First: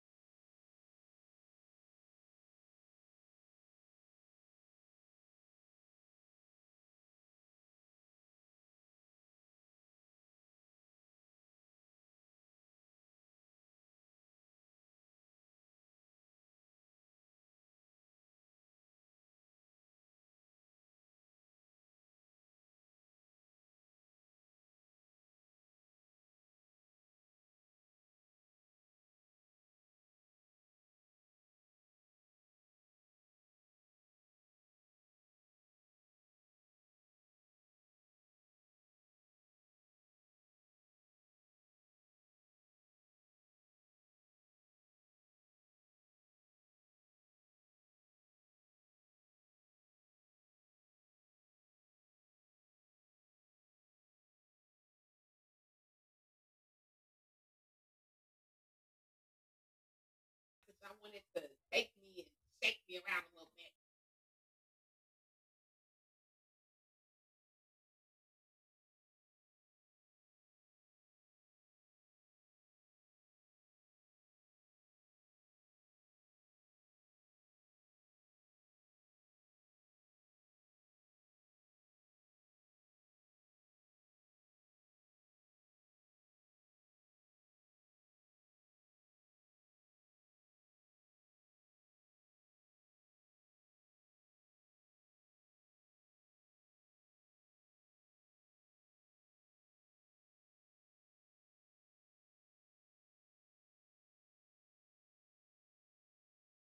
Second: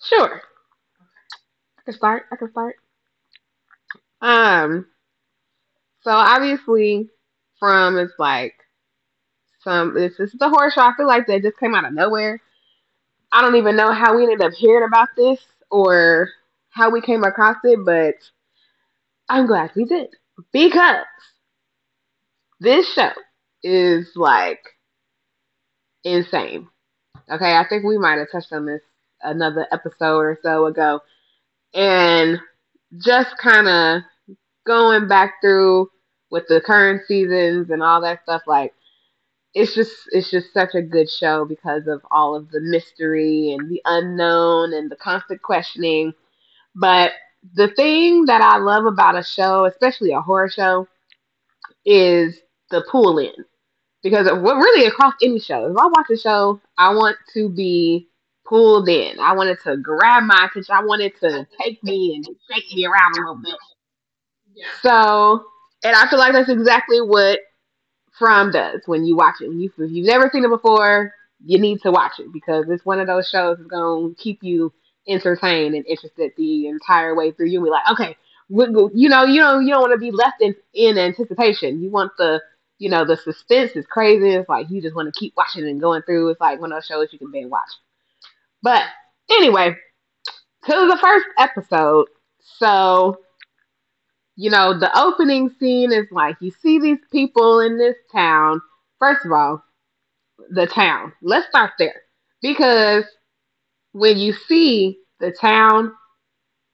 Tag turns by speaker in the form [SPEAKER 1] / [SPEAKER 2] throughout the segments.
[SPEAKER 1] Sure. I can start. Um, so obviously From is like some this, is the horror show. I feel like that just came out of nowhere. I don't even know how we ended up hearing about this or how we came across it, but I'm glad we did. Because this show is like insane. Okay, I think we might have touched on this another episode or so ago. And just kind of going back through with the current seasons and all that stuff, like it's just such a good show because of all of the mystery and the unknown and the constant questioning. But the thing that I love about a show, especially a horror show, is the pull in. Because of what really across any show, if I watch a show, I want to be pulled in. I wanted to grab my attention. I wanted to take me and shake me around a little bit. Yeah. So, and I feel like that's exactly what From does when you watch it. When you, if you've never seen it before, you need to watch it because it's one of those shows that's going to keep you entertained and interested the entire way through. You'll be like, okay, you don't want to be left in anticipation. You want the suspense is crazy. It's like you just want to keep watching and going through. It's like one of those shows you can binge watch. But anyway, to the first episode. So the opening scene is like you see these people in this town. First of all, the town. Let's start there. Because when you see the town,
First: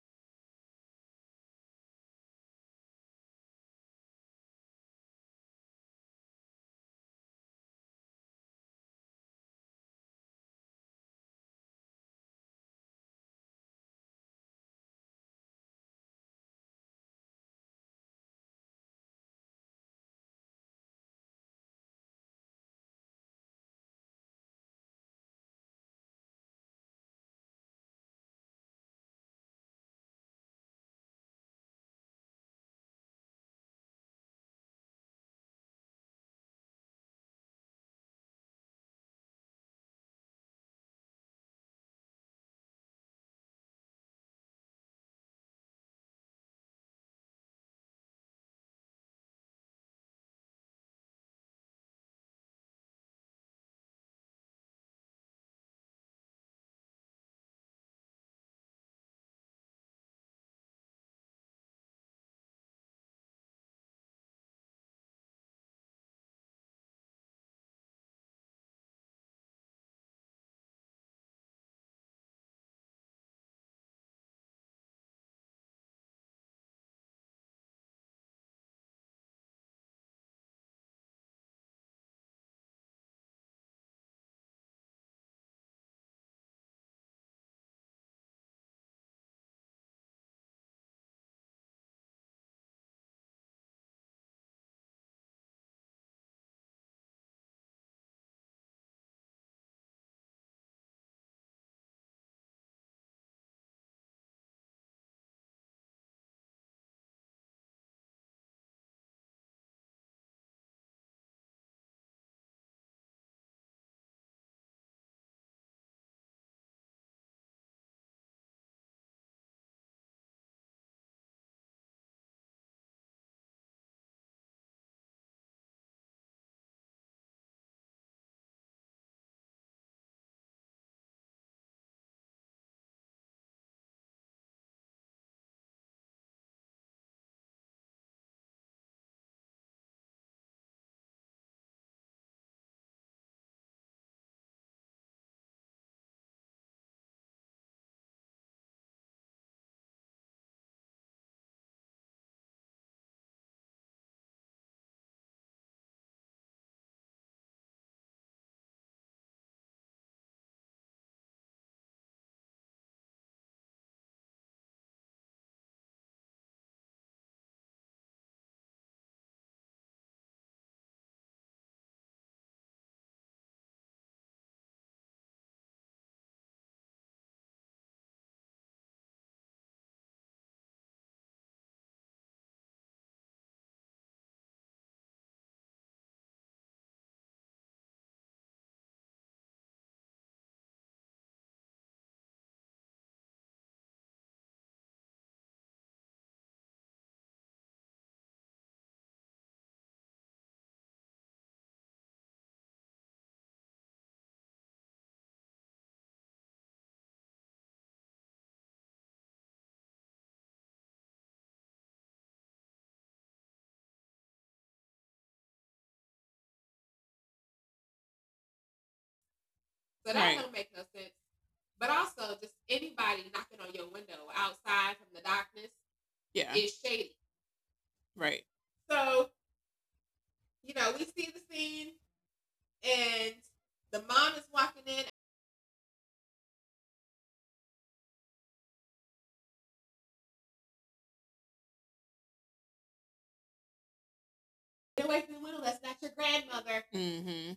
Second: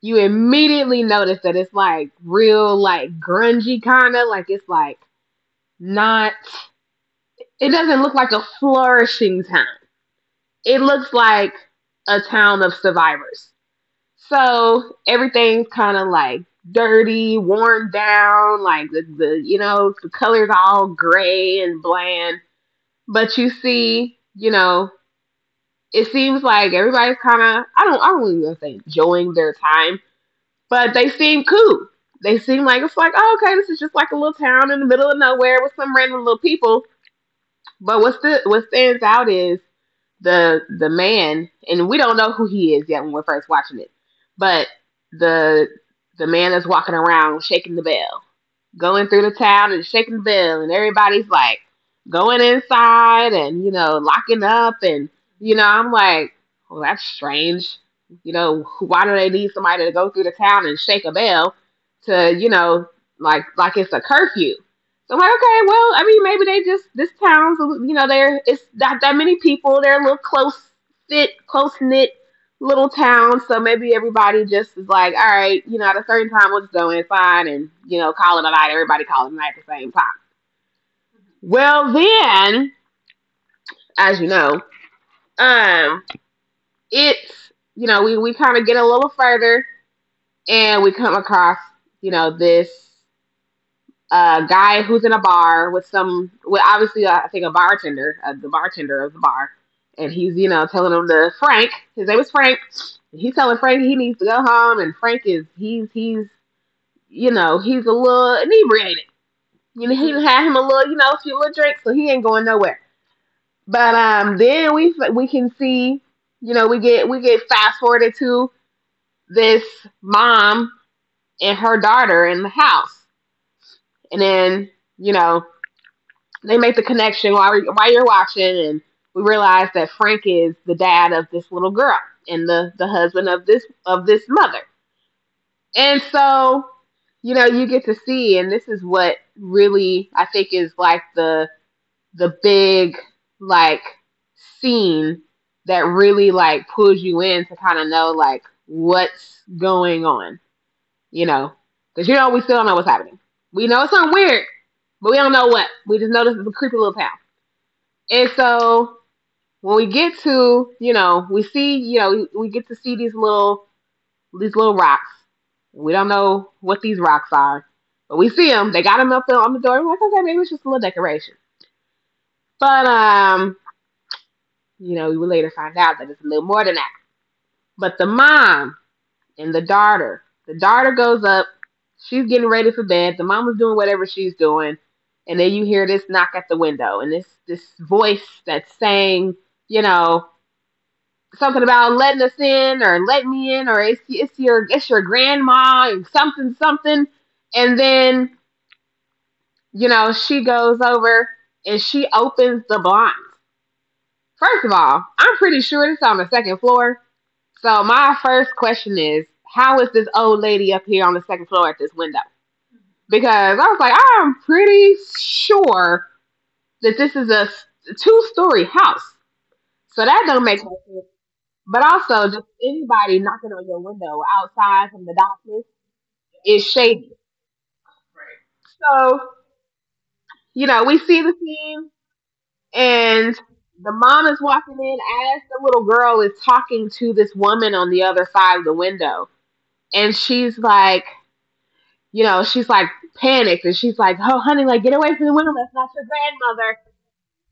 [SPEAKER 1] you immediately notice that it's like real, like grungy kind of. Like it's like not, it doesn't look like a flourishing town. It looks like a town of survivors. So everything's kind of like dirty, worn down, like the the color's all gray and bland. But you see, it seems like everybody's kind of I don't even gonna say enjoying their time, but they seem cool. They seem like it's like oh, okay, this is just like a little town in the middle of nowhere with some random little people. But what stands out is the man, and we don't know who he is yet when we're first watching it, but the the man that's walking around shaking the bell, going through the town and shaking the bell, and everybody's like going inside and you know locking up, and I'm like, well, that's strange. You know, why do they need somebody to go through the town and shake a bell to like it's a curfew. I'm like, okay, well, I mean, maybe they just this town's, you know, there, it's not that many people. They're a close knit little town, so maybe everybody just is like, all right, you know, at a certain time we'll just go inside and you know call it a night. Everybody call it a night at the same time. Well, then, as you know, um, it's you know we kind of get a little further and we come across this a guy who's in a bar with obviously I think a bartender, the bartender of the bar, and he's you know telling him to. Frank. His name is Frank. He's telling Frank he needs to go home, and Frank is he's you know he's a little inebriated. You know he had him a little you know a few little drinks, so he ain't going nowhere. But then we can see you know we get fast forwarded to this mom and her daughter in the house, and then you know they make the connection while you're watching, and we realize that Frank is the dad of this little girl and the husband of this mother. And so, you know, you get to see, and this is what really I think is like the big like scene that really like pulls you in to kind of know like what's going on, you know, because you know we still don't know what's happening. We know it's something weird, but we don't know what. We just know this is a creepy little town. And so when we get to, you know, we see, you know, we get to see these little rocks. We don't know what these rocks are, but we see them. They got them up on the door. We're like, okay, maybe it's just a little decoration. But you know, we will later find out that it's a little more than that. But the mom and the daughter goes up. She's getting ready for bed. The mom is doing whatever she's doing, and then you hear this knock at the window and this voice that's saying, you know, something about letting us in or let me in or it's your grandma and something something, and then you know she goes over and she opens the blinds. First of all, I'm pretty sure it's on the second floor. So my first question is, how is this old lady up here on the second floor at this window? Because I was like, I'm pretty sure that this is a two-story house, so that don't make
[SPEAKER 2] Right.
[SPEAKER 1] no sense. But also, just anybody knocking on your window outside from the darkness
[SPEAKER 2] Yeah.
[SPEAKER 1] is shady.
[SPEAKER 2] Right.
[SPEAKER 1] So, you know, we see the scene, and the mom is walking in as the little girl is talking to this woman on the other side of the window. And she's like, you know, she's like panicked and she's like, oh, honey, like, get away from the window. That's not your grandmother.
[SPEAKER 2] Mm-hmm.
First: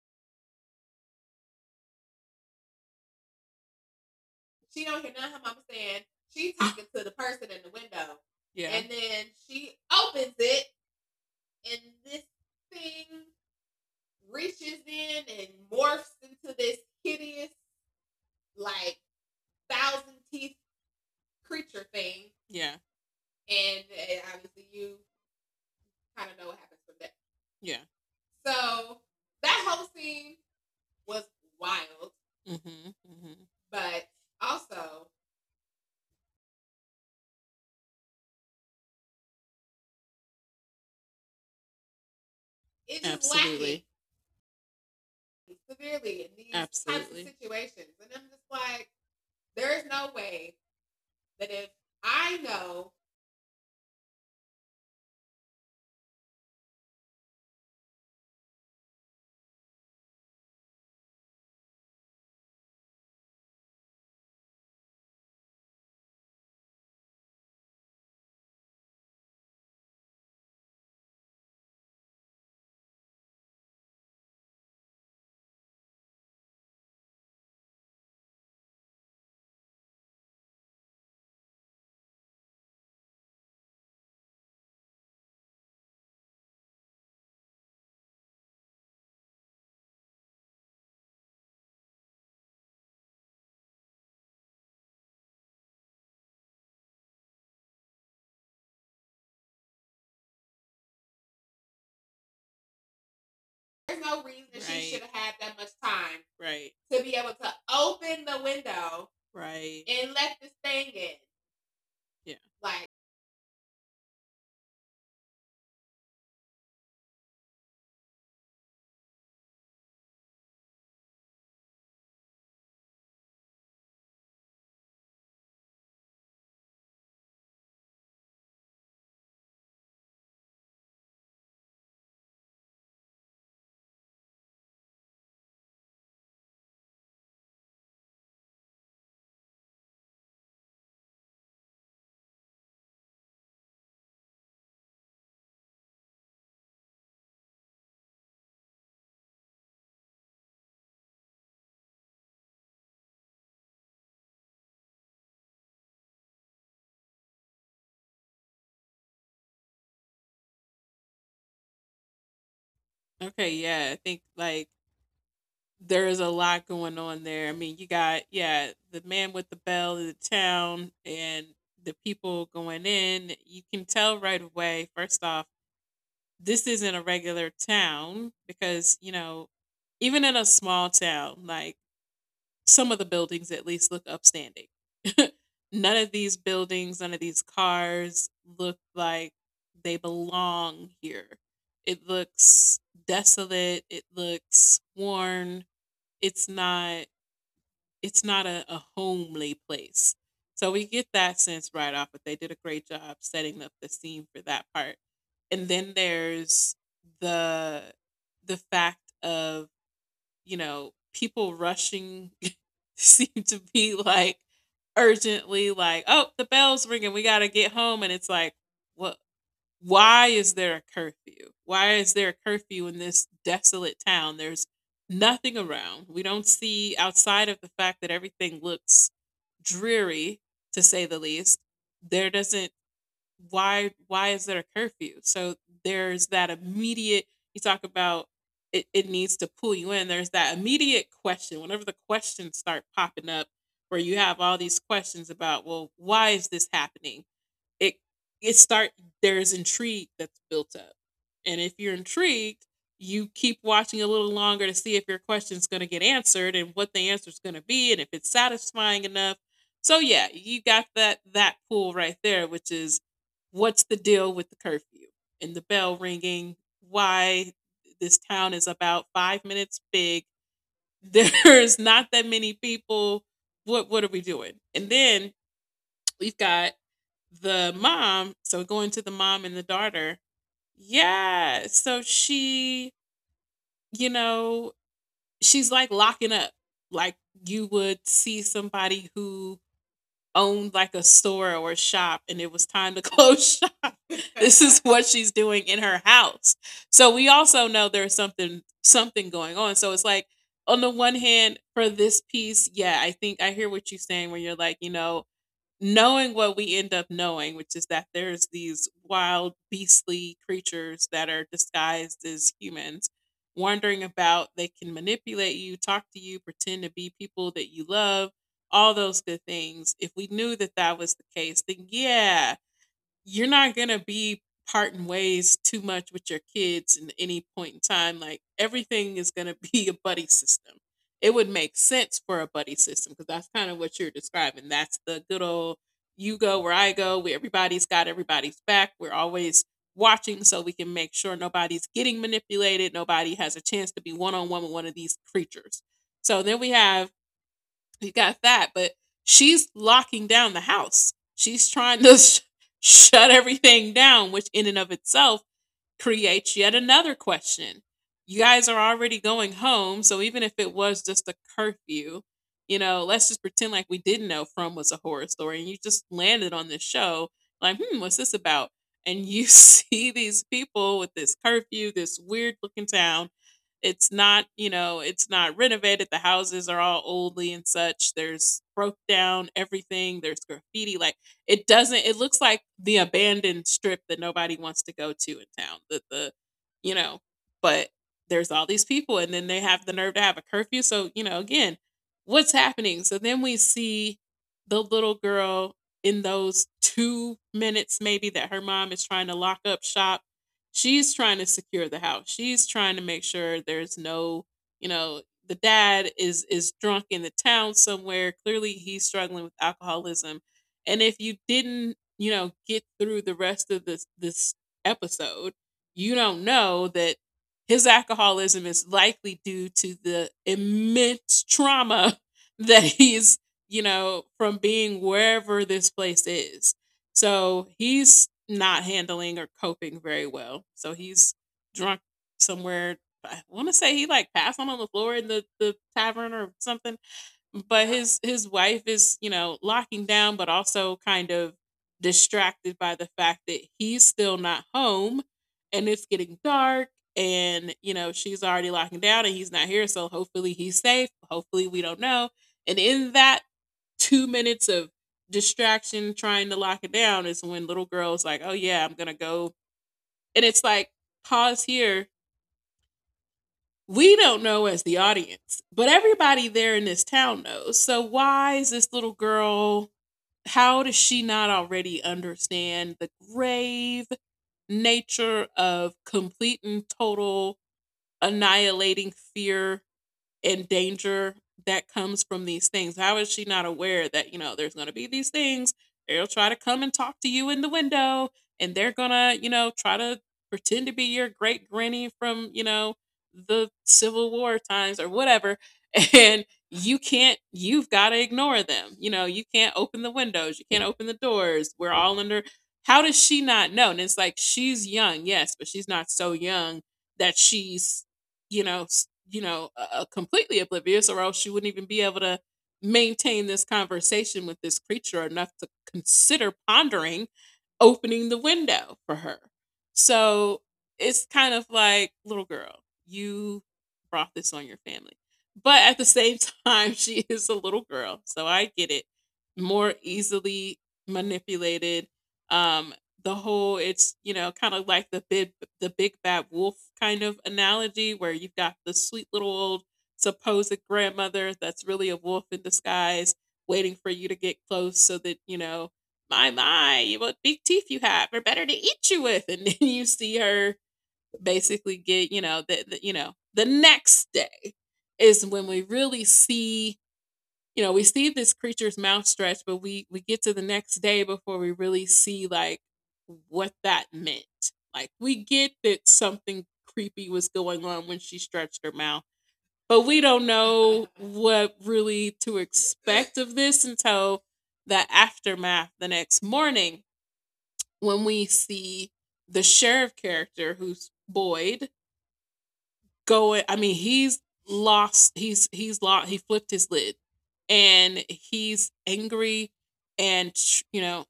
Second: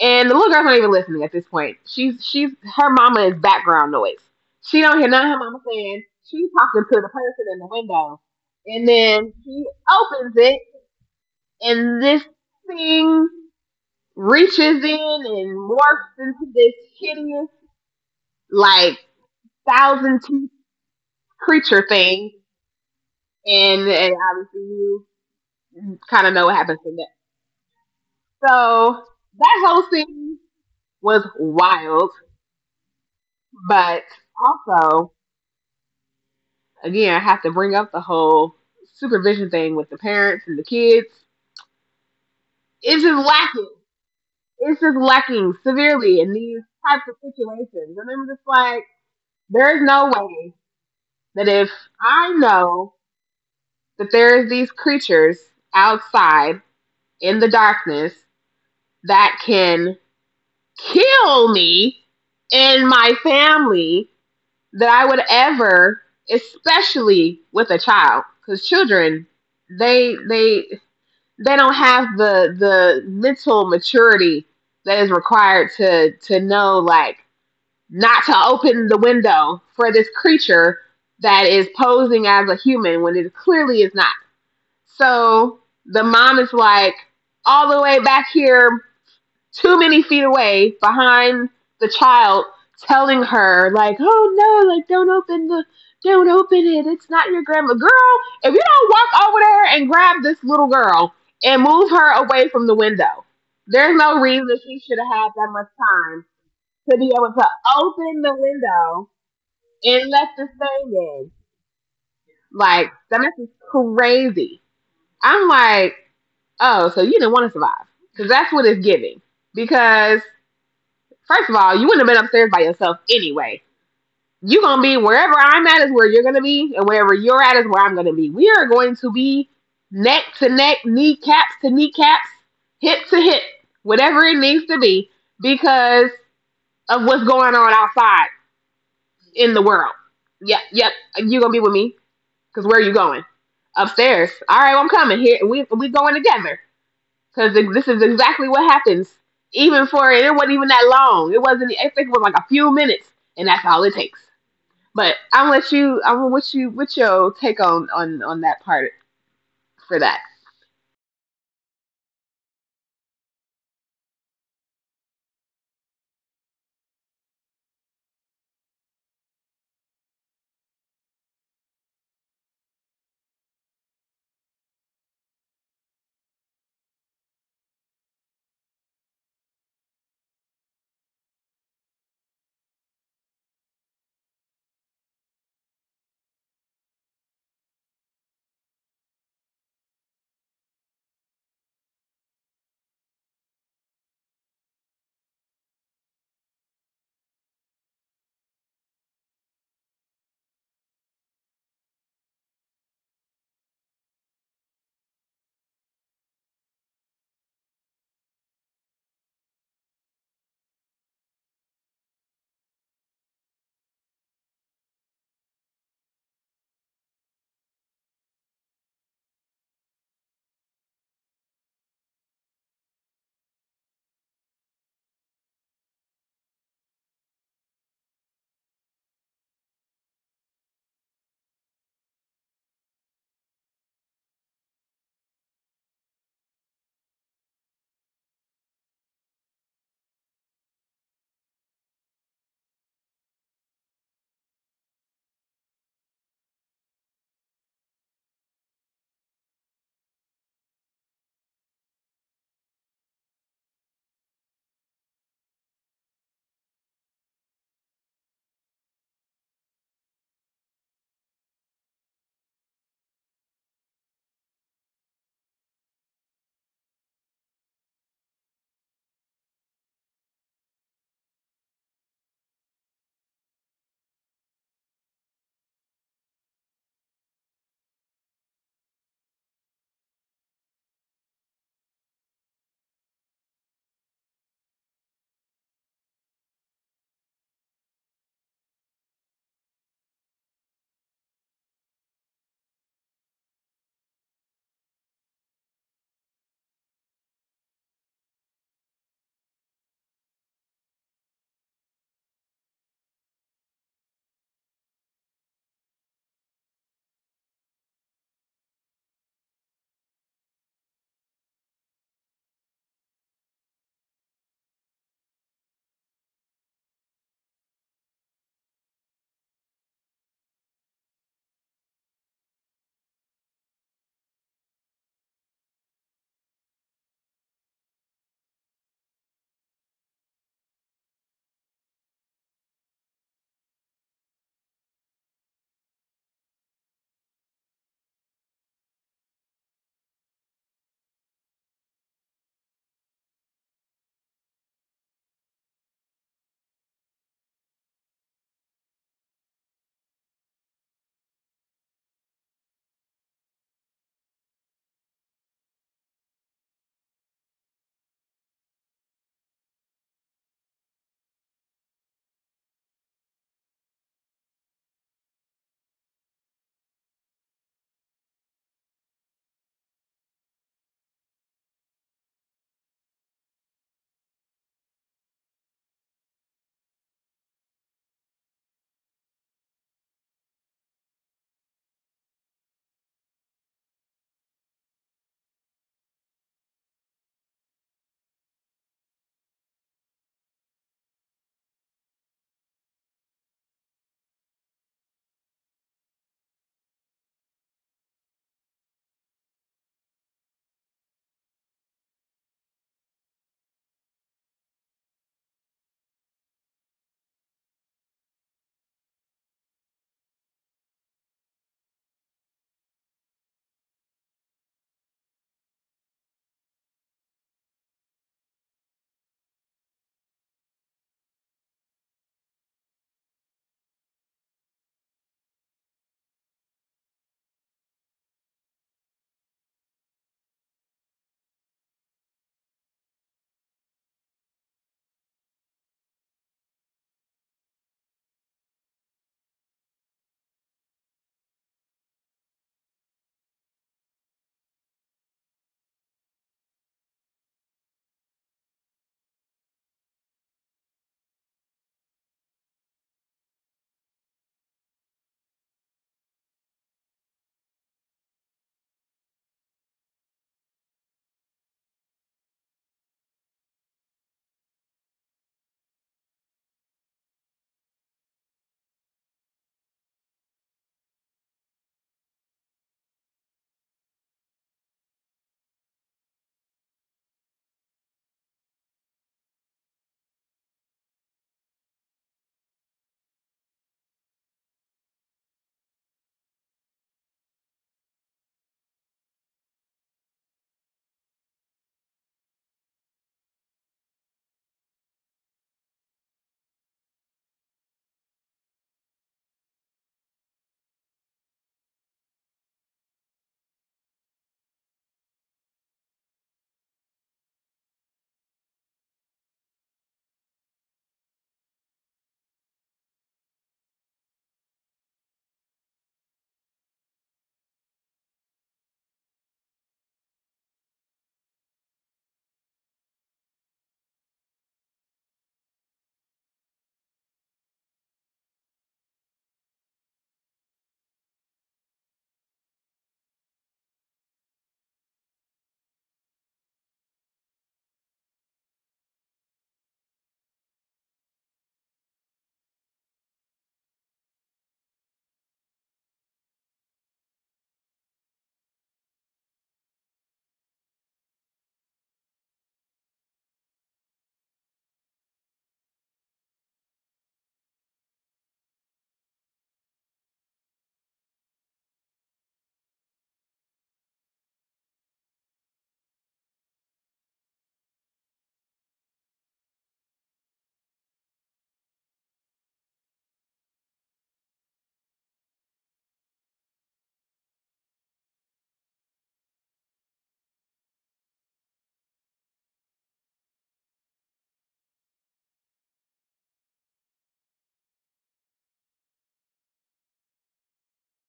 [SPEAKER 1] And the little girl's not even listening at this point. She's her mama is background noise. She don't hear none of her mama saying. She's talking to the person in the window.
[SPEAKER 2] Yeah.
[SPEAKER 1] And then she opens it and this thing reaches in and morphs into this hideous, like thousand teeth creature thing.
[SPEAKER 2] Yeah.
[SPEAKER 1] And obviously you kinda know what happens from that.
[SPEAKER 2] Yeah.
[SPEAKER 1] So that whole scene was wild,
[SPEAKER 2] Mm-hmm. Hmm.
[SPEAKER 1] but also again, I have to bring up the whole supervision thing with the parents and the kids. It's just lacking.
[SPEAKER 2] Absolutely.
[SPEAKER 1] It's just lacking severely in these types of
[SPEAKER 2] Absolutely.
[SPEAKER 1] situations. And I'm just like, there is no way that if I know that there is these creatures outside in the darkness that can kill me and my family, that I would ever, especially with a child, because children, they they don't have the mental maturity that is required to know like not to open the window for this creature that is posing as a human when it clearly is not. So the mom is like all the way back here, too many feet away behind the child, telling her like, "Oh no, like don't open the don't open it. It's not your grandma." Girl, if you don't walk over there and grab this little girl and move her away from the window, there's no reason she should have had
[SPEAKER 2] Right.
[SPEAKER 1] that much time
[SPEAKER 2] Right.
[SPEAKER 1] to be able to open the window
[SPEAKER 2] Right.
[SPEAKER 1] and let this thing in.
[SPEAKER 2] Yeah.
[SPEAKER 1] Like, that is crazy. I'm like, oh, so you didn't want to survive, because that's what it's giving. Because first of all, you wouldn't have been upstairs by yourself anyway. You're gonna be wherever I'm at is where you're gonna be, and wherever you're at is where I'm gonna be. We are going to be neck to neck, kneecaps to kneecaps, hip to hip, whatever it needs to be, because of what's going on outside in the world. Yep, yep. You're gonna be with me, cause where are you going? Upstairs. All right, well, I'm coming here. We going together. Because this is exactly what happens. Even for it it wasn't even that long. It wasn't. I think it was like a few minutes, and that's all it takes. But I'm gonna let you. What's your take on that part for that?
[SPEAKER 2] Okay, yeah, I think like there's a lot going on there. I mean, you got yeah, the man with the bell in the town and the people going in. You can tell right away. First off, this isn't a regular town because, you know, even in a small town, like some of the buildings at least look upstanding. None of these buildings, none of these cars look like they belong here. It looks desolate, it looks worn. It's not a homely place. So we get that sense right off, but they did a great job setting up the scene for that part. And then there's the the fact of, you know, people rushing seem to be like urgently like, "Oh, the bell's ringing. We got to get home." And it's like, "What why is there a curfew? Why is there a curfew in this desolate town? There's nothing around. We don't see outside of the fact that everything looks dreary to say the least. There doesn't why is there a curfew? So there's that immediate you talk about it needs to pull you in. There's that immediate question. Whenever the questions start popping up where you have all these questions about, well, why is this happening? it it start there's intrigue that's built up. And if you're intrigued, you keep watching a little longer to see if your question's going to get answered and what the answer's going to be and if it's satisfying enough. So yeah, you got that pool right there, which is what's the deal with the curfew and the bell ringing, why this town is about 5 minutes big. There's not that many people. What are we doing? And then we've got the mom, so going to the mom and the daughter. Yeah. So she, you know, she's like locking up, like you would see somebody who owned like a store or a shop and it was time to close shop. This is what she's doing in her house. So we also know there's something going on. So it's like on the one hand for this piece, yeah, I think I hear what you're saying where you're like, you know, knowing what we end up knowing, which is that there's these wild, beastly creatures that are disguised as humans, wandering about. They can manipulate you, talk to you, pretend to be people that you love, all those good things. If we knew that that was the case, then yeah, you're not gonna be parting ways too much with your kids in any point in time. Like everything is gonna be a buddy system. It would make sense for a buddy system because that's kind of what you're describing. That's the good old you go where I go, where everybody's got everybody's back. We're always watching so we can make sure nobody's getting manipulated, nobody has a chance to be one on one with one of these creatures. So then we have he's got that, but she's locking down the house. She's trying to shut everything down, which in and of itself creates yet another question. You guys are already going home, so even if it was just a curfew, you know, let's just pretend like we didn't know From was a horror story and you just landed on this show, like, hmm, what's this about? And you see these people with this curfew, this weird looking town. It's not, you know, it's not renovated. The houses are all oldly and such. There's broke down everything. There's graffiti. Like it doesn't. It looks like the abandoned strip that nobody wants to go to in town. That the you know, but there's all these people, and then they have the nerve to have a curfew. So you know, again, what's happening? So then we see the little girl in those 2 minutes maybe that her mom is trying to lock up shop, she's trying to secure the house, she's trying to make sure there's no, you know, the dad is drunk in the town somewhere, clearly he's struggling with alcoholism. And if you didn't, you know, get through the rest of this episode, you don't know that his alcoholism is likely due to the immense trauma that he's, you know, from being wherever this place is. So he's not handling or coping very well. So he's drunk somewhere. I want to say he like passed on the floor in the tavern or something, but his wife is, you know, locking down, but also kind of distracted by the fact that he's still not home and it's getting dark, and you know she's already locking down and he's not here, so hopefully he's safe, hopefully, we don't know. And in that 2 minutes of distraction trying to lock it down is when little girl's like, oh yeah, I'm gonna go. And it's like pause here, we don't know as the audience, but everybody there in this town knows. So why is this little girl, how does she not already understand the grave nature of complete and total annihilating fear and danger that comes from these things. How is she not aware that, you know, there's going to be these things? They'll try to come and talk to you in the window and they're going to, you know, try to pretend to be your great granny from, you know, the Civil War times or whatever. And you can't, you've got to ignore them. You know, you can't open the windows, you can't open the doors. We're all under. How does she not know? And it's like she's young, yes, but she's not so young that she's you know, you know, completely oblivious, or else she wouldn't even be able to maintain this conversation with this creature enough to consider pondering opening the window for her. So it's kind of like, little girl, you brought this on your family. But at the same time, she is a little girl, so I get it. More easily manipulated, um, the whole it's, you know, kind of like the big bad wolf kind of analogy where you've got the sweet little old supposed grandmother that's really a wolf in disguise waiting for you to get close so that, you know, my, what big teeth you have, are better to eat you with. And then you see her basically get, you know, the, you know, the next day is when we really see, you know, we see this creature's mouth stretch, but we get to the next day before we really see like what that meant. Like we get that something creepy was going on when she stretched her mouth, but we don't know what really to expect of this until the aftermath the next morning when we see the sheriff character who's Boyd going. I mean, he's lost. He's lost. He flipped his lid, and he's angry. And you know,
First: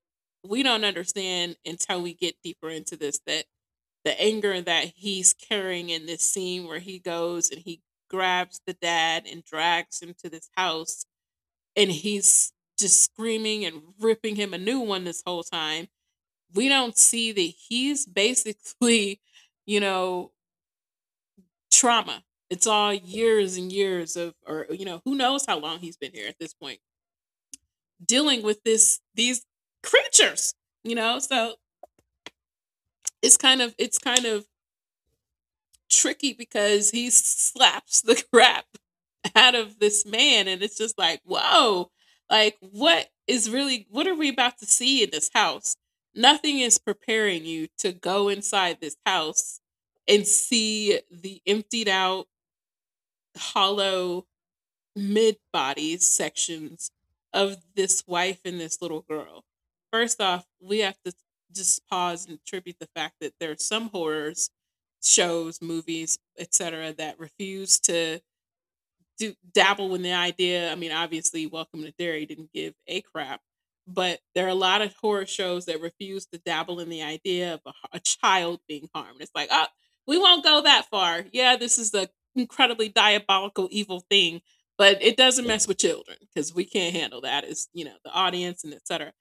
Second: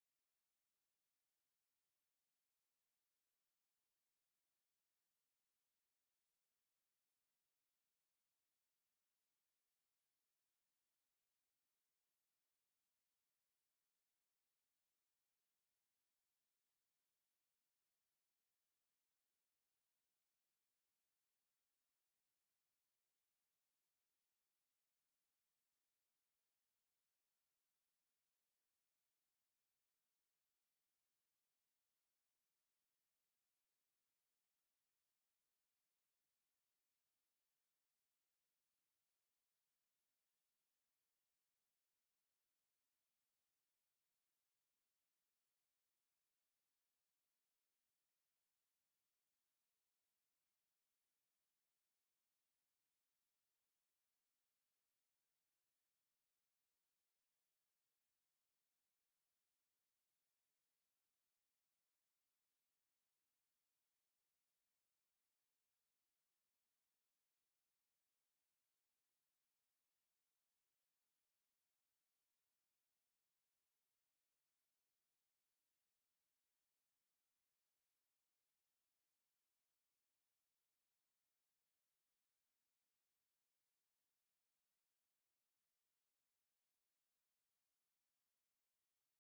[SPEAKER 2] we don't understand until we get deeper into this that the anger that he's carrying in this scene where he goes and he grabs the dad and drags him to this house and he's just screaming and ripping him a new one this whole time. We don't see that he's basically, you know, trauma. It's all years and years of, or you know, who knows how long he's been here at this point, dealing with this these creatures. You know, so it's kind of tricky because he slaps the crap out of this man, and it's just like, whoa, like what is really what are we about to see in this house? Nothing is preparing you to go inside this house and see the emptied out, hollow mid body sections of this wife and this little girl. First off, we have to just pause and attribute the fact that there are some horrors shows, movies, etc., that refuse to dabble in the idea. I mean, obviously, Welcome to Derry didn't give a crap, but there are a lot of horror shows that refuse to dabble in the idea of a child being harmed. It's like, oh, we won't go that far. Yeah, this is the incredibly diabolical, evil thing, but it doesn't mess with children because we can't handle that as you know the audience and et cetera.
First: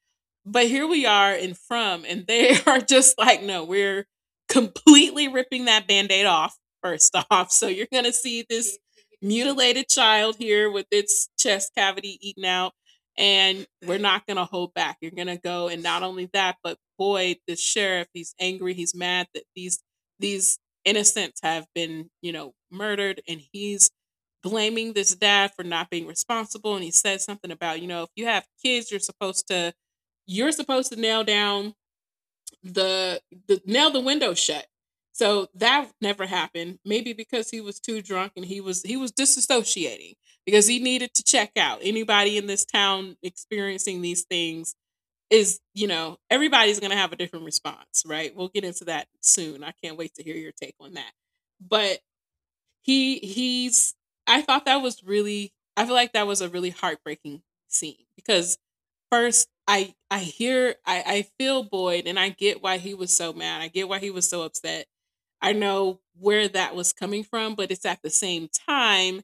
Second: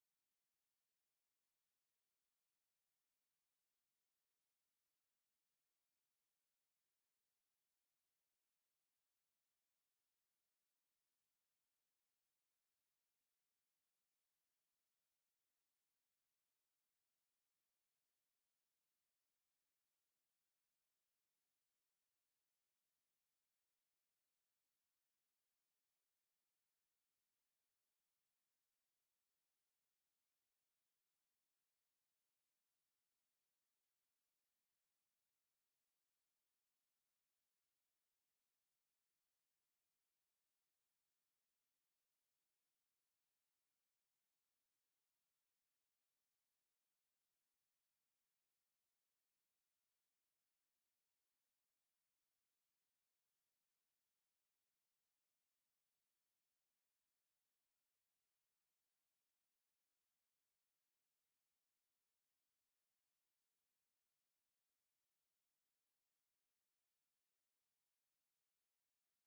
[SPEAKER 2] But here we are in From, and they are just like, no, we're completely ripping that band aid off first off. So you're going to see this mutilated child here with its chest cavity eaten out and we're not going to hold back. You're going to go and not only that, but Boyd, the sheriff, he's angry, he's mad that these innocents have been, murdered, and he's blaming this dad for not being responsible. And he said something about, if you have kids, you're supposed to you're supposed to nail down the nail the window shut. So that never happened. Maybe because he was too drunk, and he was disassociating because he needed to check out. Anybody in this town experiencing these things everybody's going to have a different response, right? We'll get into that soon. I can't wait to hear your take on that. But he he's I thought that was really I feel like that was a really heartbreaking scene, because first I feel Boyd, and I get why he was so mad. I get why he was so upset. I know where that was coming from, but it's at the same time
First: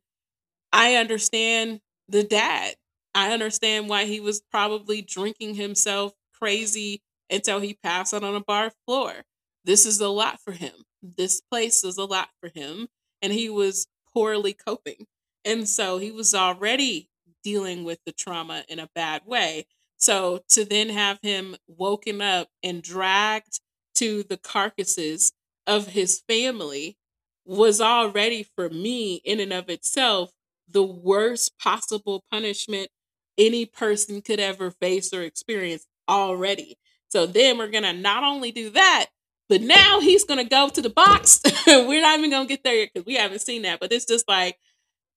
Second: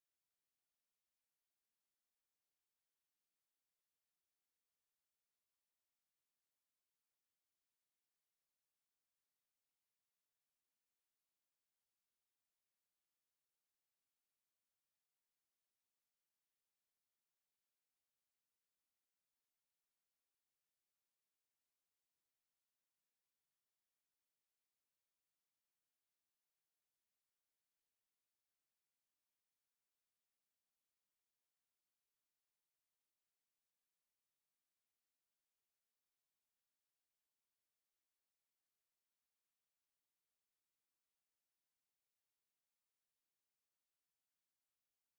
[SPEAKER 2] I understand the dad. I understand why he was probably drinking himself crazy until he passed out on a bar floor. This is a lot for him. This place is a lot for him. And he was poorly coping. And so he was already dealing with the trauma in a bad way. So to then have him woken up and dragged to the carcasses of his family was already, for me, in and of itself, the worst possible punishment any person could ever face or experience already. So then we're gonna not only do that, but now he's gonna go to the box. We're not even gonna get there yet because we haven't seen that. But it's just like,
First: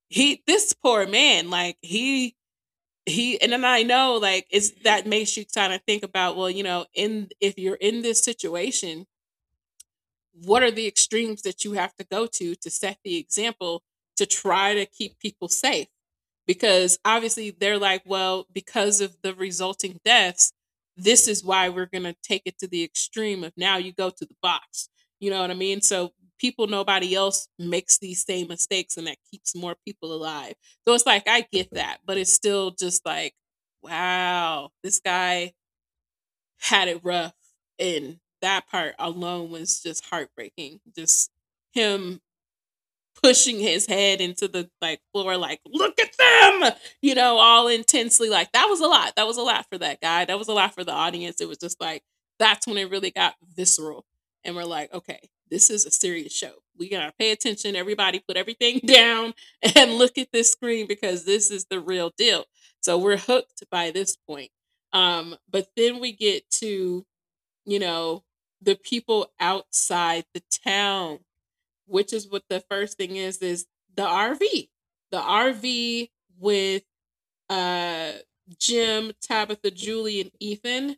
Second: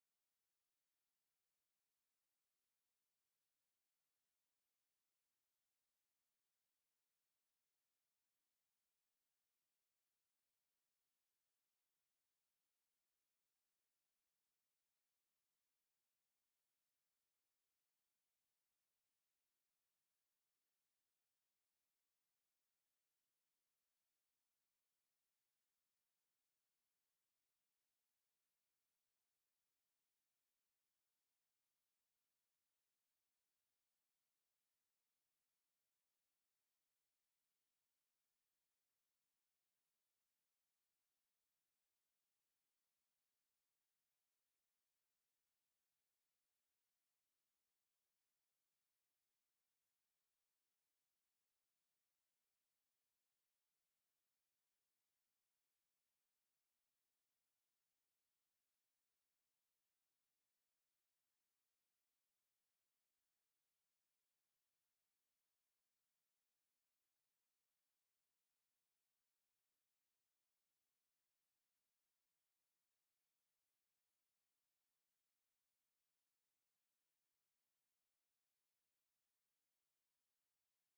[SPEAKER 2] he, this poor man, like and then I know, like, it's that makes you kind of think about, well, in if you're in this situation, what are the extremes that you have to go to set the example, to try to keep people safe? Because obviously they're like, well, because of the resulting deaths, this is why we're going to take it to the extreme of, now you go to the box. You know what I mean? So people, nobody else makes these same mistakes, and that keeps more people alive. So it's like, I get that, but it's still just like, wow, this guy had it rough. And that part alone was just heartbreaking. Just him pushing his head into the, like, floor, like, look at them, all intensely. Like, that was a lot. That was a lot for that guy. That was a lot for the audience. It was just like, that's when it really got visceral, and we're like, okay, this is a serious show. We gotta pay attention. Everybody put everything down and look at this screen, because this is the real deal. So we're hooked by this point. But then we get to, you know the people outside the town, which is what the first thing is the RV. The RV with uh Jim, Tabitha, Julie, and Ethan.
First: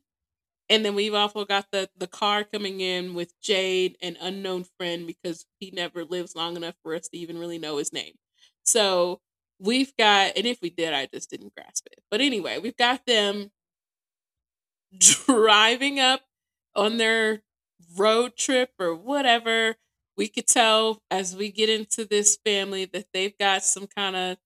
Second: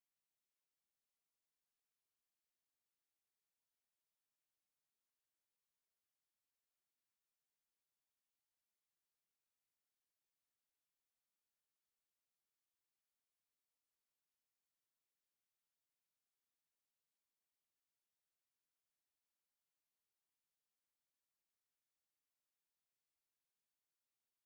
[SPEAKER 2] And then we've also got the car coming in with Jade, an unknown friend, because he never lives long enough for us to even really know his name. So we've got, and if we did, I just didn't grasp it. But anyway, we've got them driving up on their road trip or whatever. We could tell as we get into this family that they've got some kind of,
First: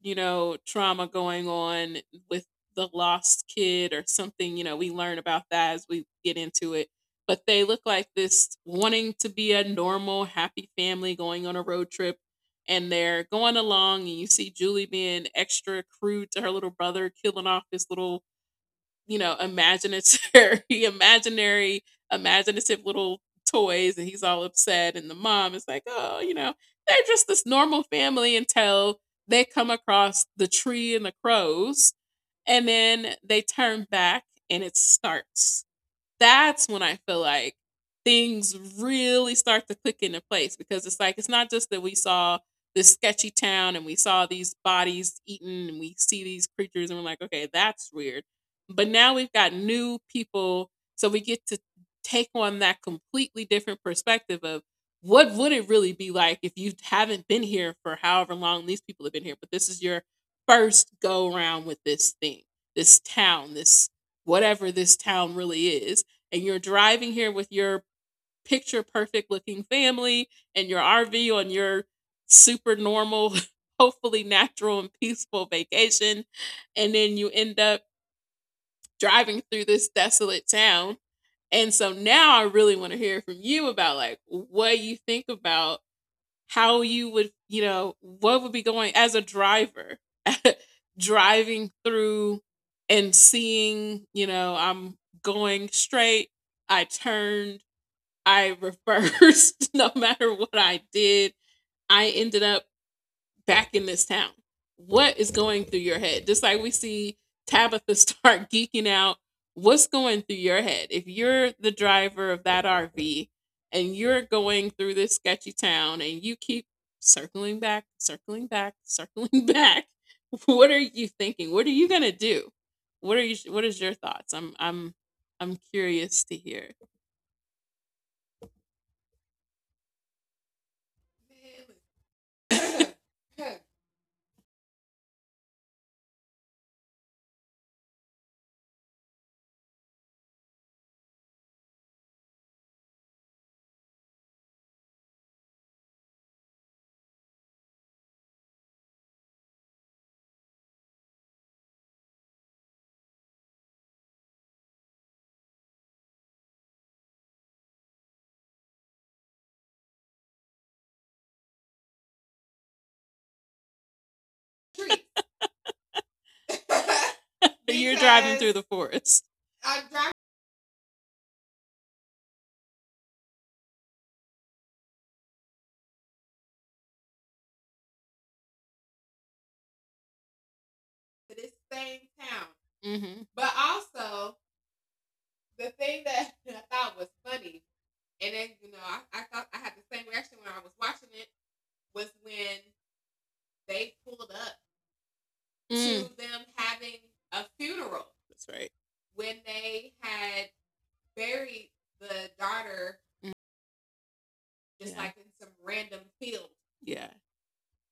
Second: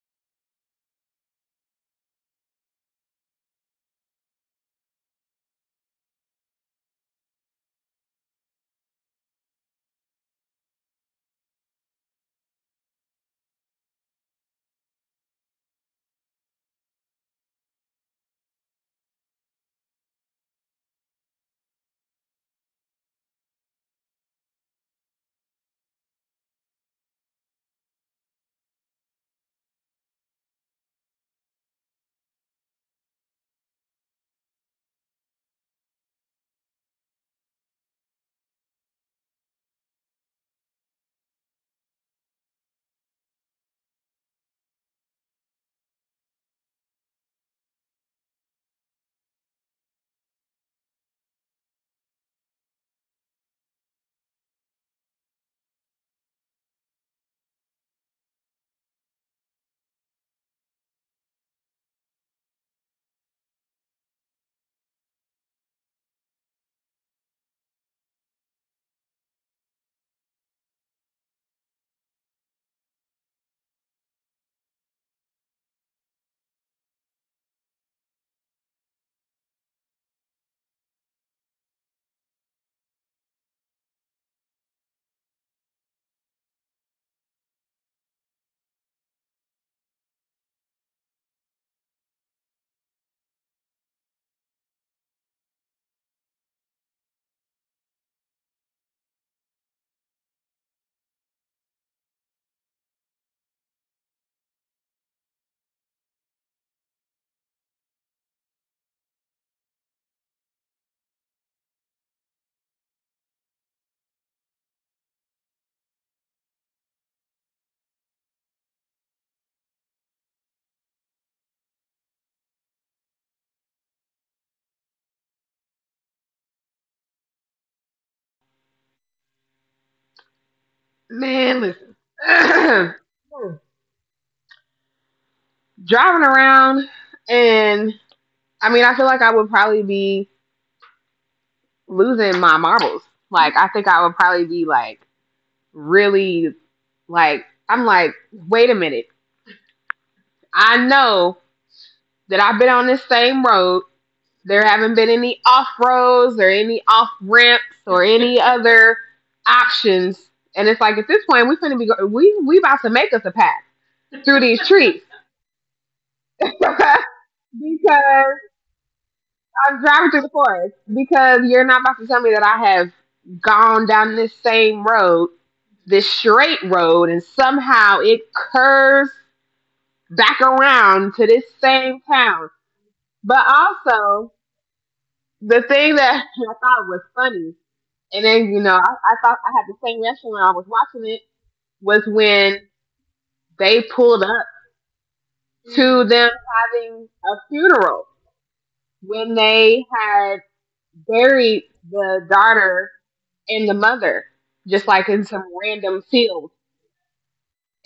[SPEAKER 2] trauma going on with the lost kid or something. We learn about that as we get into it. But they look like this wanting to be a normal, happy family going on a road trip. And they're going along, and you see Julie being extra crude to her little brother, killing off his little, imaginary, imaginary, imaginative little toys, and he's all upset. And the mom is like, oh, they're just this normal family until they come across the tree and the crows. And then they turn back, and it starts. That's when I feel like things really start to click into place, because it's like, it's not just that we saw this sketchy town and we saw these bodies eaten and we see these creatures and we're like, okay, that's weird. But now we've got new people, so we get to take on that completely different perspective of, what would it really be like if you haven't been here for however long these people have been here, but this is your first go around with this thing, this town, this, whatever this town really is, and you're driving here with your picture perfect looking family and your RV on your super normal, hopefully natural and peaceful vacation. And then you end up driving through this desolate town. And so now I really want to hear from you about, like, what you think about how you would, what would be going as a driver, driving through and seeing, I'm going straight. I turned, I reversed, no matter what I did, I ended up back in this town. What is going through your head? Just like we see Tabitha start geeking out, what's going through your head? If you're the driver of that RV, and you're going through this sketchy town, and you keep circling back, circling back, what are you thinking? What are you going to do? What is your thoughts? I'm curious to hear.
[SPEAKER 1] Man, listen. Driving around, and I mean, I feel like I would probably be losing my marbles. Like, I think I would probably be like really, like I'm like, wait a minute. I know that I've been on this same road. There haven't been any off roads or any off ramps or any other options. And it's like at this point we're gonna be go- we about to make us a path through these trees because
[SPEAKER 2] Because you're
[SPEAKER 1] I'm
[SPEAKER 2] driving through the forest.
[SPEAKER 1] driving through the forest because you're not about to tell me that I have gone down this same road, this straight road, and somehow it curves back around to this same town.
[SPEAKER 2] Mm-hmm.
[SPEAKER 1] But also the thing that I thought was funny. And then, I thought I had the same reaction when I was watching it was when they pulled up to them having a funeral,
[SPEAKER 2] That's right.
[SPEAKER 1] when they had buried the daughter and the mother, just like in some random field.
[SPEAKER 2] Yeah.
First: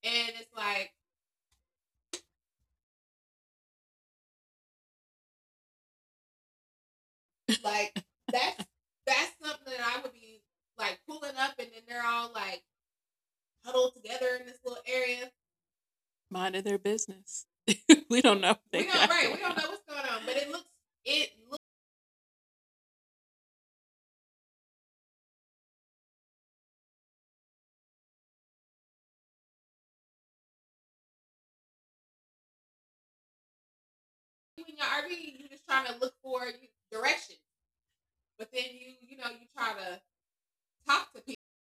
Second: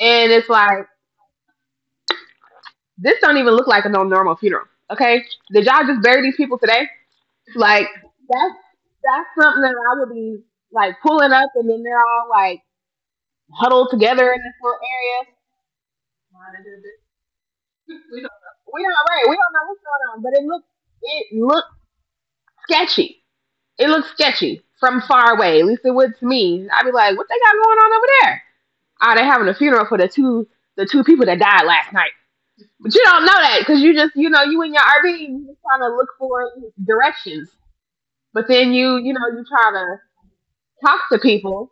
[SPEAKER 1] And it's like, this don't even look like a no normal funeral. Okay? Did y'all just bury these people today? Like that's that's something that I would be like, pulling up, and then they're all like huddled together in this little area.
[SPEAKER 2] Mind of their business. We don't know.
[SPEAKER 1] We don't. All
[SPEAKER 2] What.
[SPEAKER 1] right. We don't know what's going on, but it looked sketchy. It looked sketchy from far away. At least it would to me. I'd be like, what they got going on over there? Oh, they're having a funeral for the two people that died last night. But you don't know that because you just, you know, you in your RV, you just trying to look for directions. But then you know you try to talk to people,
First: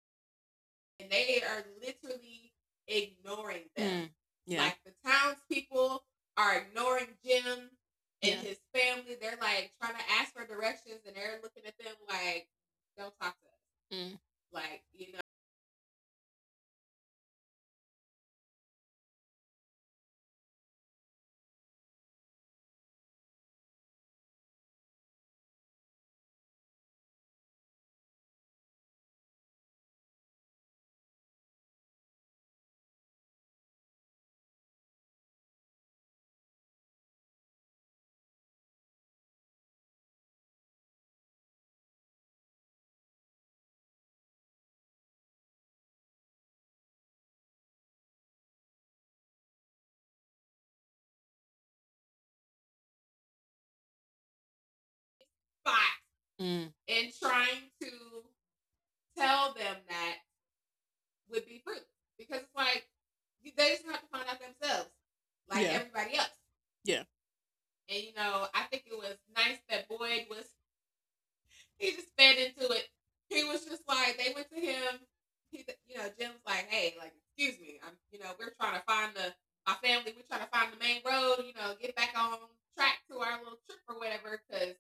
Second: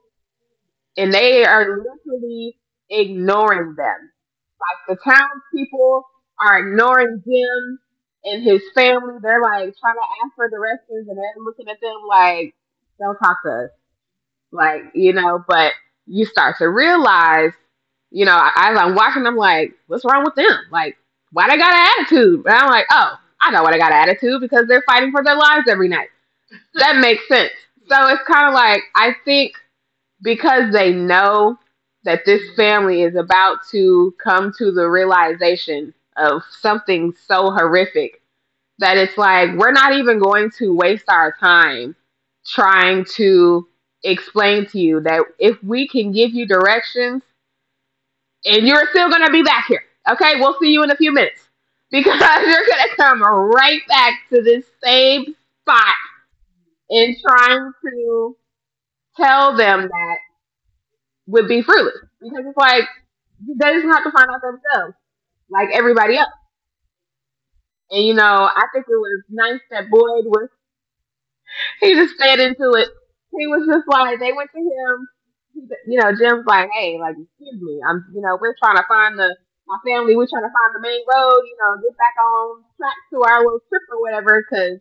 [SPEAKER 1] and they are literally ignoring them. Like the townspeople are ignoring Jim and his family. They're like trying to ask for directions, and they're looking at them like, "Don't talk to us."
[SPEAKER 2] Mm.
[SPEAKER 1] Like, you know, but you start to realize, you know, as I'm watching, I'm like, "What's wrong with them? Like, why they got an attitude?" And I'm like, "Oh, I know why they got an attitude, because they're fighting for their lives every night." That makes sense. So it's kind of like, I think because they know that this family is about to come to the realization of something so horrific that it's like, we're not even going to waste our time trying to explain to you that if we can give you directions and you're still going to be back here. Okay, we'll see you in a few minutes because you're going to come right back to this same spot,
[SPEAKER 2] Mm.
[SPEAKER 1] and trying to tell them that would be fruitless, because it's like they just have to find out themselves, like everybody else.
[SPEAKER 2] Yeah.
[SPEAKER 1] And you know, I think it was nice that Boyd was he just fed into it. He was just like, they went to him. You know, Jim's like, hey, like, excuse me, I'm, you know, we're trying to find the, my family. We're trying to find the main road. You know, get back on track to our little trip or whatever. Because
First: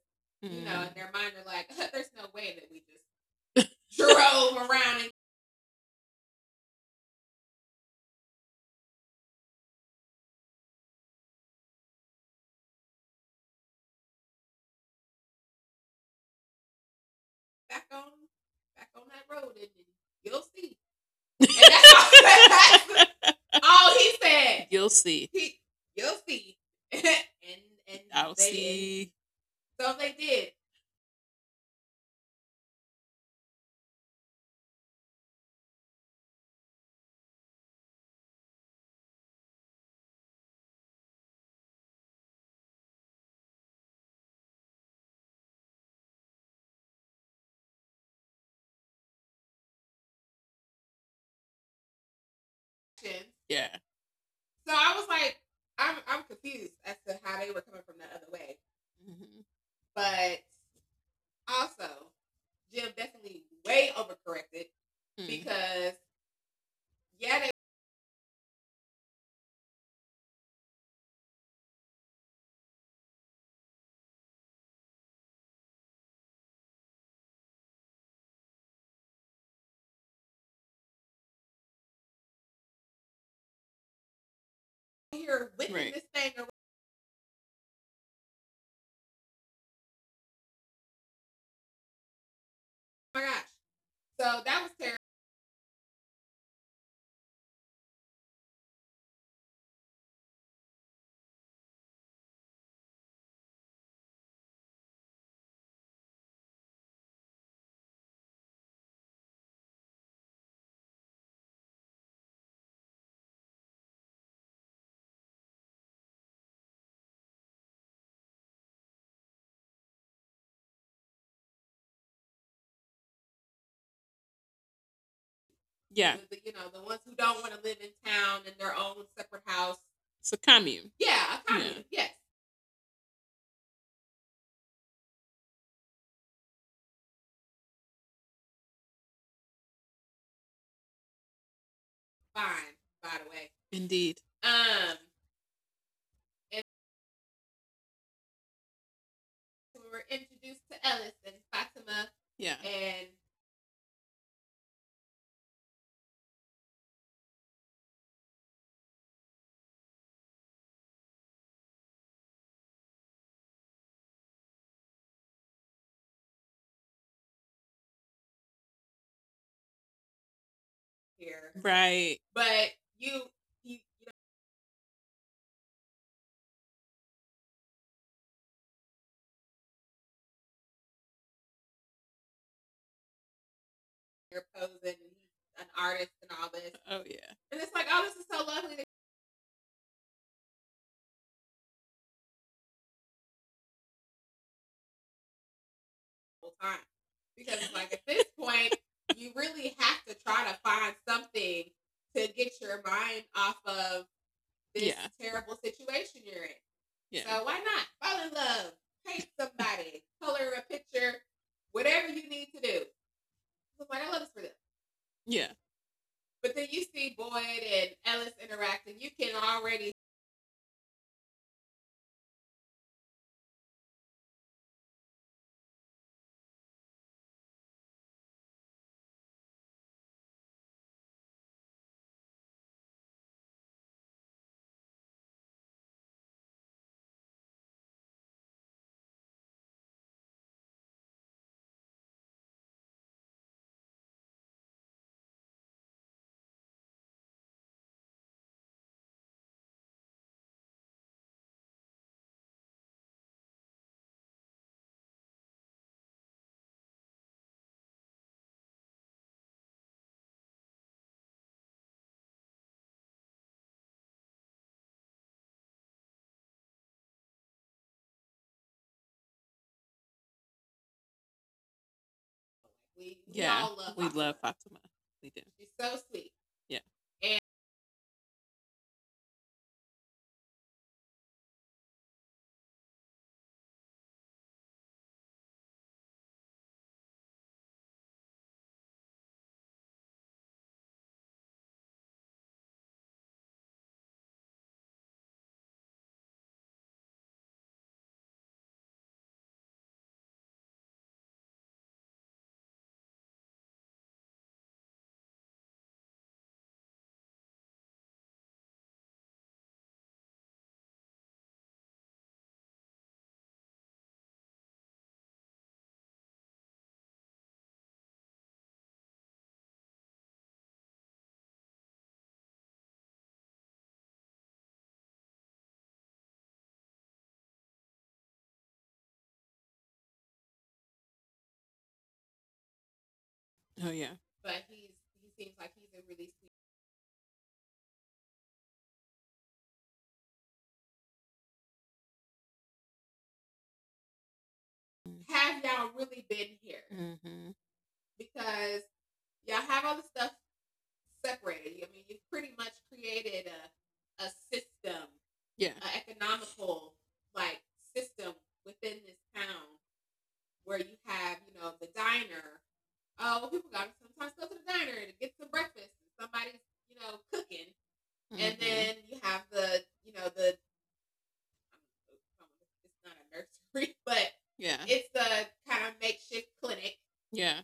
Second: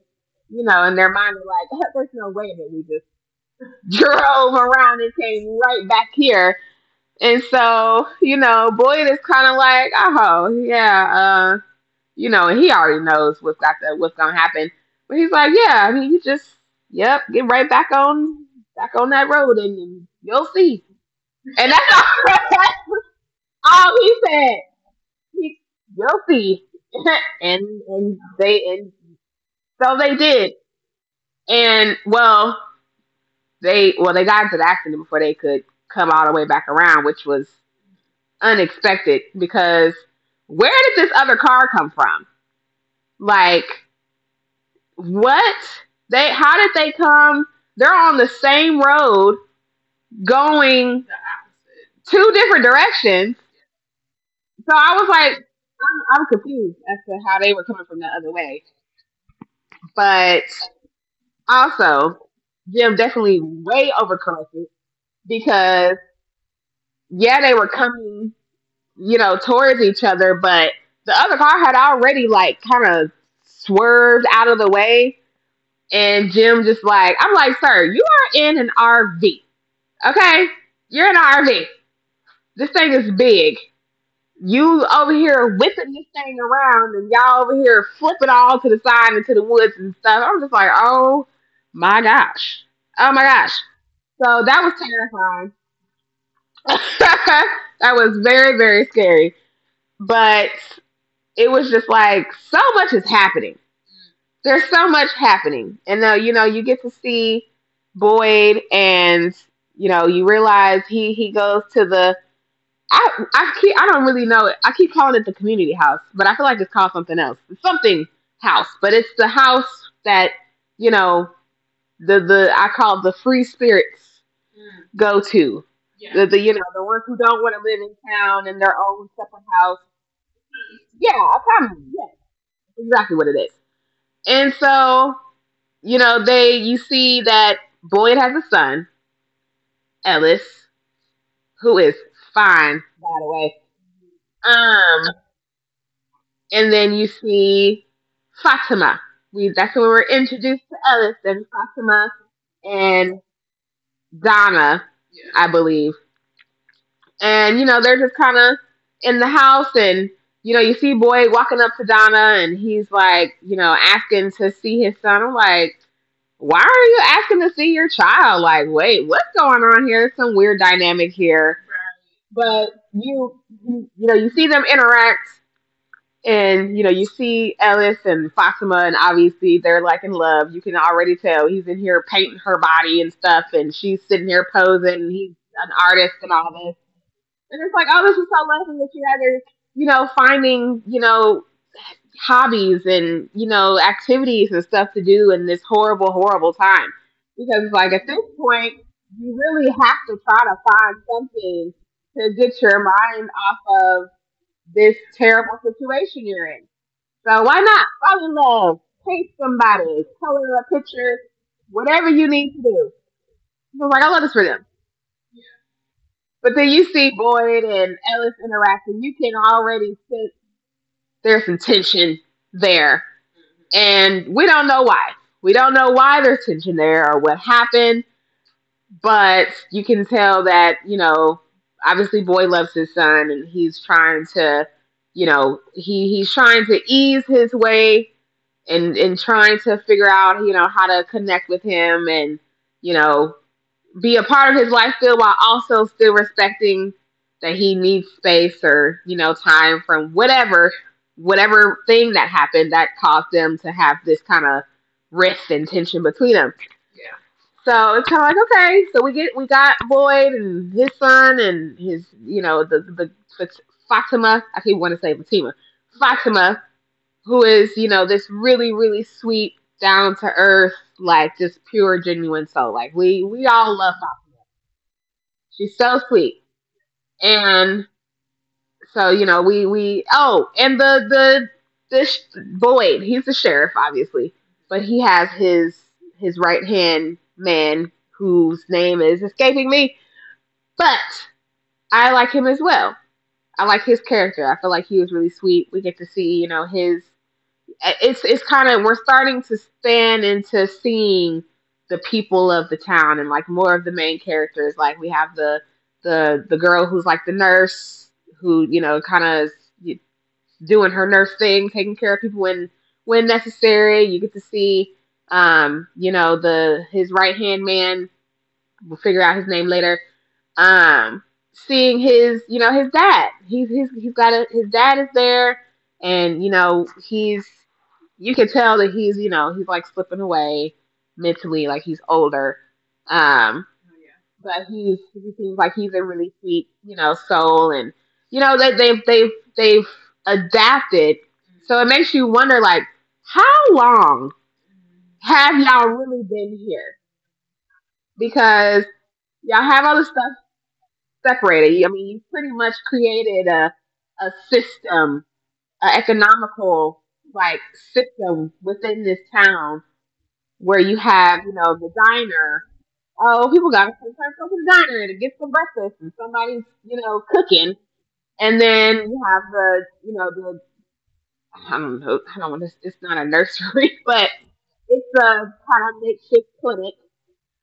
[SPEAKER 1] you
[SPEAKER 2] Mm.
[SPEAKER 1] know, in their mind, they're like, there's no way that we just drove around and came right back here. And so, you know, Boyd is kind of like, oh, yeah, you know, and he already knows what's got to, what's gonna happen. But he's like, yeah, I mean, you just, yep, get right back on, back on that road, and you'll see. And that's all, that's all he
[SPEAKER 2] That's.
[SPEAKER 1] said.
[SPEAKER 2] You'll see.
[SPEAKER 1] He, you'll see. and and they and
[SPEAKER 2] See.
[SPEAKER 1] so they did. And well, they got into the accident before they could come all the way back around, which was unexpected because where did this other car come from? Like, what? They, how did they come? They're on the same road going two different directions.
[SPEAKER 2] Yeah.
[SPEAKER 1] So I was like, I'm confused as to how they were coming from the other way.
[SPEAKER 2] Mm-hmm.
[SPEAKER 1] But also, Jim definitely way overcorrected, because yeah, they were coming, you know, towards each other, but the other car had already like kind of swerved out of the way. And Jim just like, I'm like, sir, you are in an RV. Okay? You're in an RV. This thing is big. You over here whipping this thing around and y'all over here flipping all to the side and to the woods and stuff. I'm just like, oh my gosh. Oh my gosh. So that was terrifying. That was very, very scary. But it was just like, so much is happening, there's so much happening. And now, you know, you get to see Boyd, and, you know, you realize he goes to the, I, I keep, I don't really know it. I keep calling it the community house, but I feel like it's called something else. It's something house, but it's the house that, you know, I call the free spirits go to. You know, the ones who don't want to live in town in their own separate house.
[SPEAKER 2] It's a commune.
[SPEAKER 1] Yeah, a commune. Yeah, exactly what it is. And so, you know, they, you see that Boyd has a son, Ellis, who is fine, by the way.
[SPEAKER 2] Indeed.
[SPEAKER 1] Um, and then you see Fatima. We, that's when we were introduced to Ellis, then Fatima
[SPEAKER 2] Yeah.
[SPEAKER 1] and Donna, yeah. I believe. And you know, they're just kind of in the house, and you know, you see Boyd walking up to Donna, and he's like, you know, asking to see his son. I'm like, why are you asking to see your child? Like, wait, what's going on here? Some weird dynamic here.
[SPEAKER 2] Right.
[SPEAKER 1] But you know, you see them interact, and you know, you see Ellis and Fatima, and obviously they're like in love. You can already tell he's in here painting her body and stuff, and she's sitting here posing, and he's an artist and all this.
[SPEAKER 2] Oh yeah.
[SPEAKER 1] And it's like, oh, this is so lovely that you guys are, you know, finding, you know, hobbies and you know activities and stuff to do in this horrible horrible time, because like at this point you really have to try to find something to get your mind off of this terrible situation you're in.
[SPEAKER 2] Yeah.
[SPEAKER 1] So why not fall in love, paint somebody, color a picture, whatever you need to do. So like, I love this for them.
[SPEAKER 2] Yeah.
[SPEAKER 1] But then you see Boyd and Ellis interacting, you can already sense there's some tension there, and we don't know why. We don't know why there's tension there or what happened, but you can tell that, you know, obviously boy loves his son, and he's trying to, you know, he's trying to ease his way and trying to figure out, you know, how to connect with him and, you know, be a part of his life still, while also still respecting that he needs space or you know time from whatever whatever thing that happened that caused them to have this kind of rift and tension between them. So it's kind of like, okay, so we got Boyd and his son and his, you know, the Fatima, I keep want to say Fatima, Fatima, who is, you know, this really really sweet down to earth, like just pure genuine soul, like we all love.
[SPEAKER 2] Fatima. We do.
[SPEAKER 1] She's so sweet.
[SPEAKER 2] Yeah.
[SPEAKER 1] And so, you know, we oh, and the this Boyd, he's the sheriff, obviously, but he has his right hand man whose name is escaping me. But I like him as well. I like his character. I feel like he was really sweet. We get to see, you know, his, it's kind of, we're starting to span into seeing the people of the town and like more of the main characters. Like we have the the girl who's like the nurse, who you know kind of doing her nurse thing, taking care of people when necessary. You get to see you know the his right hand man. We'll figure out his name later. Um, Seeing his, you know, his dad. He's got a, his dad is there, and you know he's, you can tell that he's, you know he's like slipping away mentally, like he's older. Um,
[SPEAKER 2] Oh yeah.
[SPEAKER 1] but he seems like he's a really sweet, you know, soul, and you know they've they've adapted. So it makes you wonder, like, how long have y'all really been here?
[SPEAKER 2] Mm-hmm.
[SPEAKER 1] Because y'all have all the stuff separated. You- I mean, you pretty much created a system,
[SPEAKER 2] Yeah.
[SPEAKER 1] an economical like system within this town where you have, you know, the diner. Oh, people got to sometimes go to the diner to get some breakfast, and somebody's, you know, cooking. And
[SPEAKER 2] Mhm.
[SPEAKER 1] then you have the, you know, the, I don't know, I don't want to. It's not a nursery, but
[SPEAKER 2] Yeah.
[SPEAKER 1] it's a kind of makeshift clinic.
[SPEAKER 2] Yeah.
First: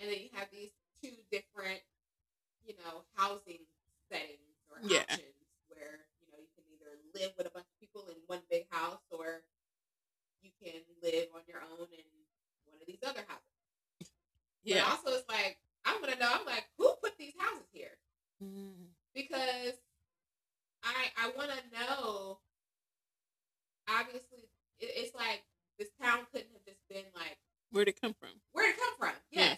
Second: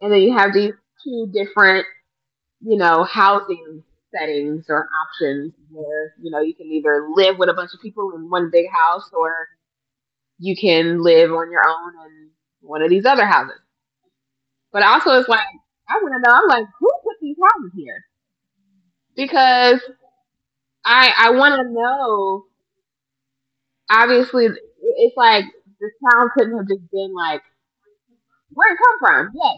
[SPEAKER 1] And then you have these two different, you know, housing settings or options where, you know, you can either live with a bunch of people in one big house, or you can live on your own in one of these other houses. But also it's like, I wanna know, I'm like, who put these houses here?
[SPEAKER 2] Mhm.
[SPEAKER 1] Because I wanna know, obviously it's like, this town couldn't have just been like,
[SPEAKER 2] Where'd it come from?
[SPEAKER 1] where it come from? Yes.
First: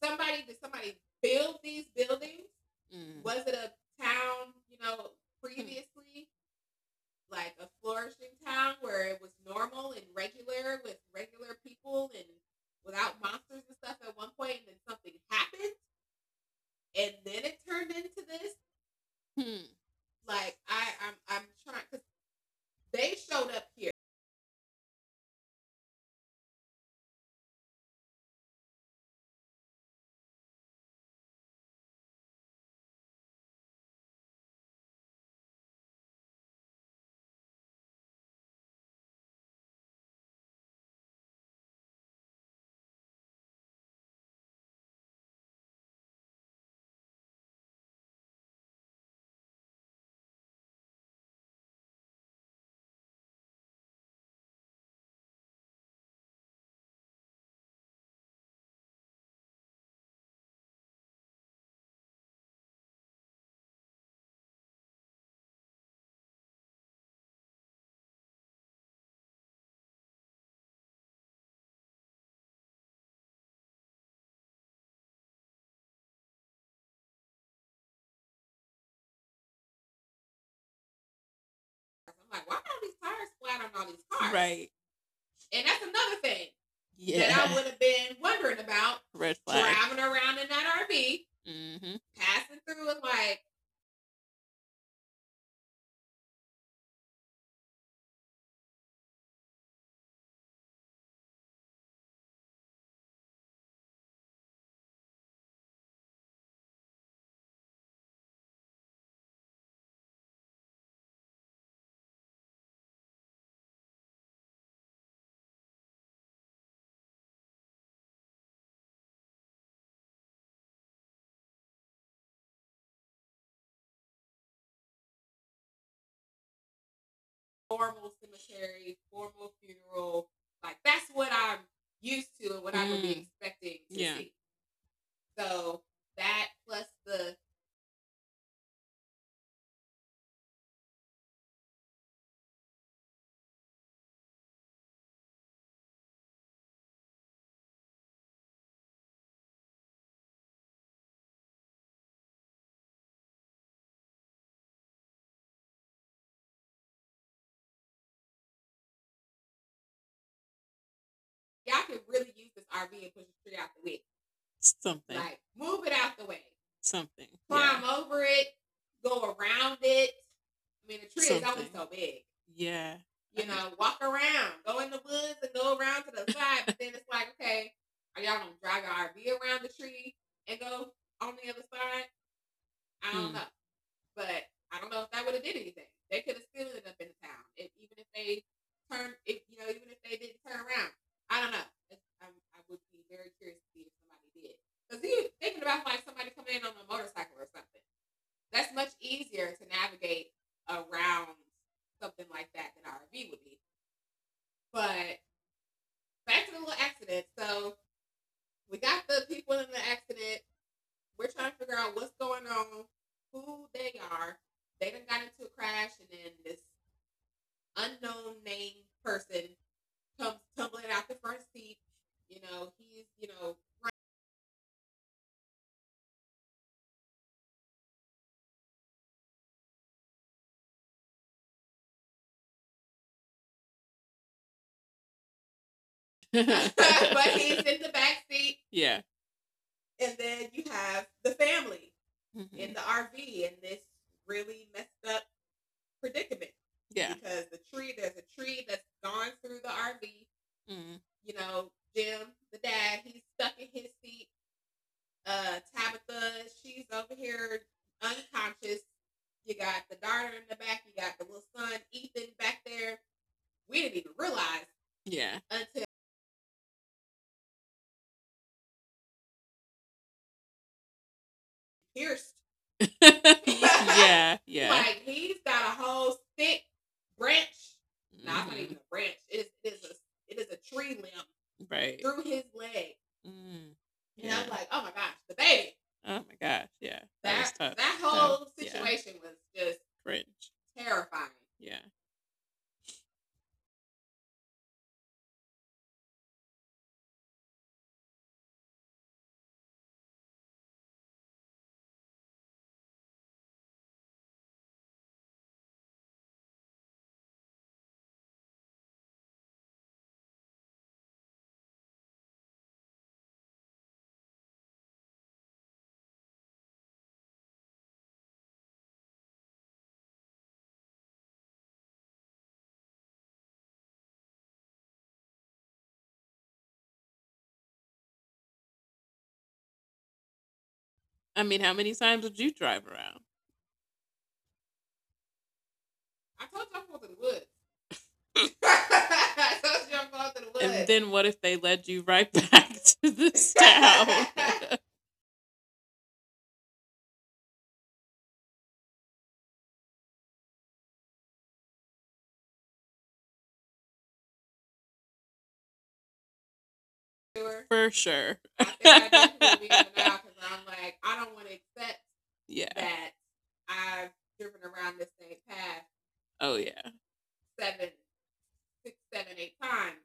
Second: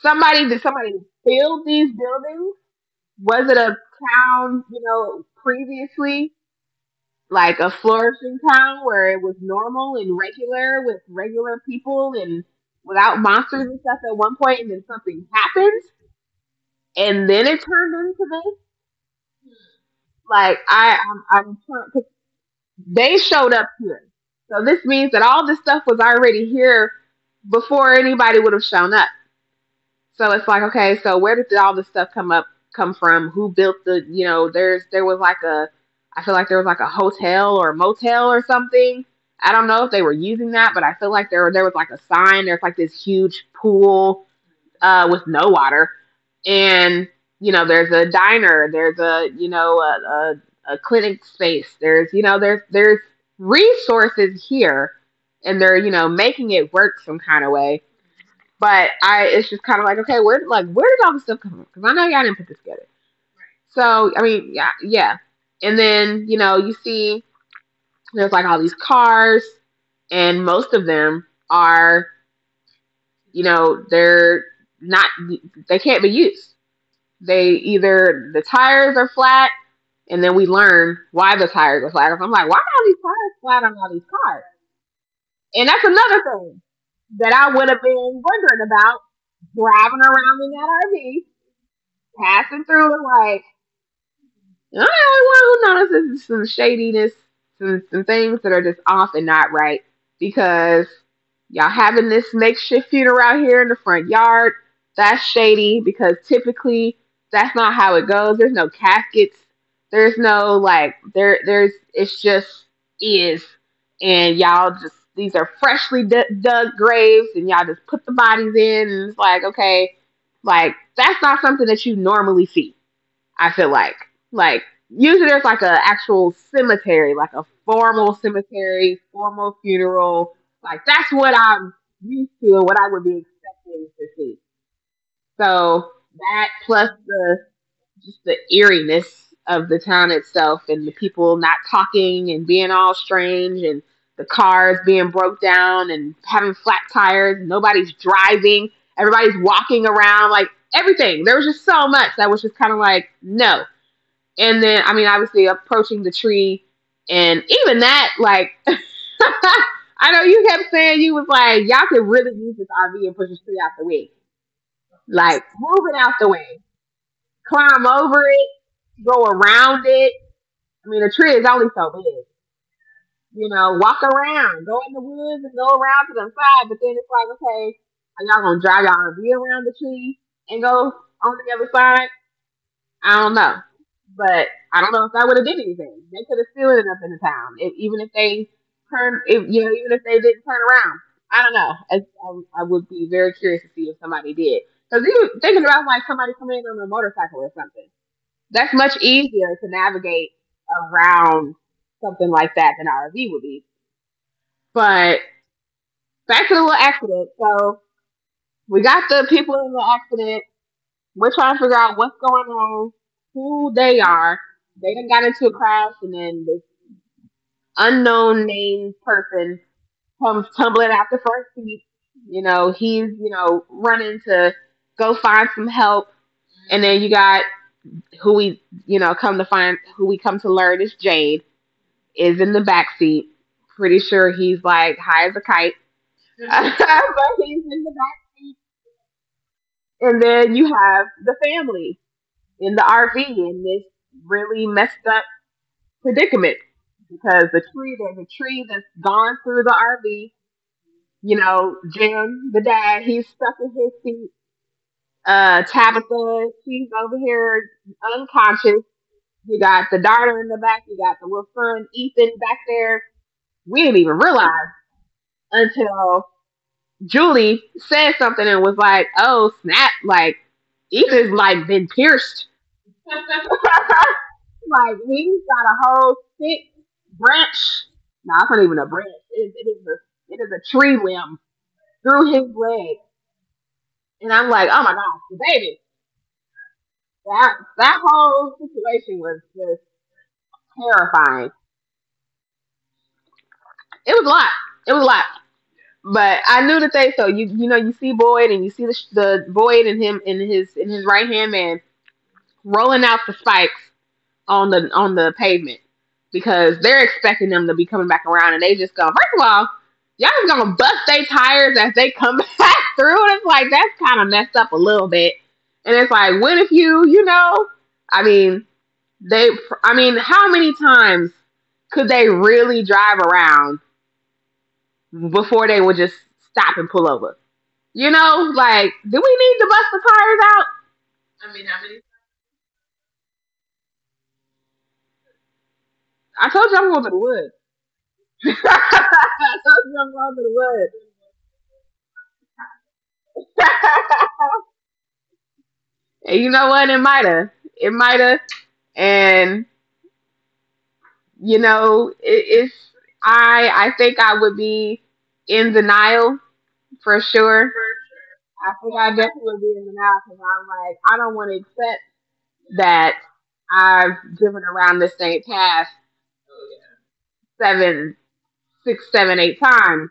[SPEAKER 1] Somebody did, somebody build these buildings?
[SPEAKER 2] Mm.
[SPEAKER 1] Was it a town, you know, previously? Like a flourishing town where it was normal and regular with regular people and without monsters and stuff at one point, and then something happens, and then it turned into this.
[SPEAKER 2] Hmm.
[SPEAKER 1] Like I'm trying. 'Cause they showed up here, so this means that all this stuff was already here before anybody would have shown up. So it's like, okay, so where did all this stuff come from? Who built the, there was like a. I feel like there was like a hotel or motel or something. I don't know if they were using that, but I feel like there was like a sign. There's like this huge pool with no water, and you know there's a diner, there's a clinic space. There's resources here, and they're making it work some kind of way. But it's just kind of like, okay, where, like, where did all this stuff come from? Because I know y'all didn't put this together. So, I mean, yeah, yeah. And then, you see there's like all these cars, and most of them are, you know, they're not, they can't be used. They either, the tires are flat, and then we learn why the tires are flat. 'Cause I'm like, why are all these tires flat on all these cars? And that's another thing that
[SPEAKER 2] Yeah.
[SPEAKER 1] I would have been
[SPEAKER 2] Yeah.
[SPEAKER 1] wondering about
[SPEAKER 2] Red.
[SPEAKER 1] driving around in that RV
[SPEAKER 2] Mm-hmm.
[SPEAKER 1] passing through and like, I'm the only one who notices some shadiness, some things that are just off and not right because y'all having this makeshift funeral out here in the front yard. That's shady because typically that's not how it goes. There's no caskets. There's no, like, there. There's, it's just is, and y'all just these are freshly dug graves, and y'all just put the bodies in, and it's like okay, like that's not something that you normally see. I feel like like usually there's like a actual cemetery, like a formal cemetery, formal funeral. Like that's what I'm used to and what I would be expecting
[SPEAKER 2] Mm.
[SPEAKER 1] to see. So that plus the just the eeriness of the town itself and the people not talking and being all strange and the cars being broke down and having flat tires, nobody's driving, everybody's walking around, like everything. There was just so much that was just kind of like, no, and then, I mean, obviously approaching the tree, and even that, like, I know you kept saying you was like, y'all could really use this RV and push this tree out the way.
[SPEAKER 2] Something.
[SPEAKER 1] Like, move it out the way,
[SPEAKER 2] Something.
[SPEAKER 1] climb
[SPEAKER 2] Yeah.
[SPEAKER 1] over it, go around it. I mean, the tree is only so big.
[SPEAKER 2] Yeah.
[SPEAKER 1] You know, walk around, go in the woods and go around to the side. But then it's like, okay, are y'all gonna drive y'all RV around the tree and go on the other side? I don't know, but I don't know if I would have did anything. They could have still ended up in the town, if, even if they turned, if, you know, even if they didn't turn around. I don't know. I would be very curious to see if somebody did. Because you thinking about like somebody coming in on a motorcycle or something, that's much easier to navigate around something like that than an RV would be. But back to the little accident. So we got the people in the accident. We're trying to figure out what's going on, who they are. They done got into a crash, and then this unknown named person comes tumbling out the front seat. You know, he's running to go find some help, and then you got who we come to find who we come to learn is Jade is in the back seat. Pretty sure he's like high as a kite,
[SPEAKER 2] But
[SPEAKER 1] but he's in the back seat.
[SPEAKER 2] yeah.
[SPEAKER 1] And then you have the family in
[SPEAKER 2] Mhm.
[SPEAKER 1] the RV in this really messed up predicament because the tree, there's a tree that's gone through the RV.
[SPEAKER 2] Mm.
[SPEAKER 1] You know, Jim, the dad, he's stuck in his seat. Tabitha, she's over here unconscious. You got the daughter in the back. You got the little son, Ethan, back there. We didn't even realize
[SPEAKER 2] Yeah.
[SPEAKER 1] until Julie said something and was like, oh, snap, like, Ethan's like been pierced.
[SPEAKER 2] Yeah, yeah.
[SPEAKER 1] Like he's got a whole thick branch. No, nah, it's
[SPEAKER 2] Mm,
[SPEAKER 1] not even a branch. It is a tree limb
[SPEAKER 2] right.
[SPEAKER 1] through his leg,
[SPEAKER 2] Mm.
[SPEAKER 1] and I'm like, oh my gosh, baby,
[SPEAKER 2] Oh my gosh. Yeah.
[SPEAKER 1] that
[SPEAKER 2] That.
[SPEAKER 1] that
[SPEAKER 2] Yeah.
[SPEAKER 1] whole situation was
[SPEAKER 2] Yeah.
[SPEAKER 1] just
[SPEAKER 2] Cringe.
[SPEAKER 1] terrifying.
[SPEAKER 2] Yeah.
[SPEAKER 1] It was a lot. It was a lot. But I knew that they, so you see Boyd and you see the Boyd and him in his right hand man rolling out the spikes on the pavement because they're expecting them to be coming back around and they just go, first of all, y'all just gonna bust their tires as they come back through. And it's like that's kind of messed up a little bit. And it's like, what if you, I mean, they, I mean, how many times could they really drive around before they would just stop and pull over? You know, like, do we need to bust the tires out?
[SPEAKER 2] I mean, how many times would you drive around?
[SPEAKER 1] I told you I'm going to the woods. I
[SPEAKER 2] So.
[SPEAKER 1] told you I'm going to the
[SPEAKER 2] And then what if they led you right back to
[SPEAKER 1] woods.
[SPEAKER 2] this town?
[SPEAKER 1] And you know what? It might have. It might have. And you know, it's I think I would be in denial for sure.
[SPEAKER 2] For sure.
[SPEAKER 1] I think I definitely would be in denial because I'm like, I don't want to accept
[SPEAKER 2] Yeah.
[SPEAKER 1] that I've driven around the same path
[SPEAKER 2] Oh yeah.
[SPEAKER 1] seven, six, seven, eight times,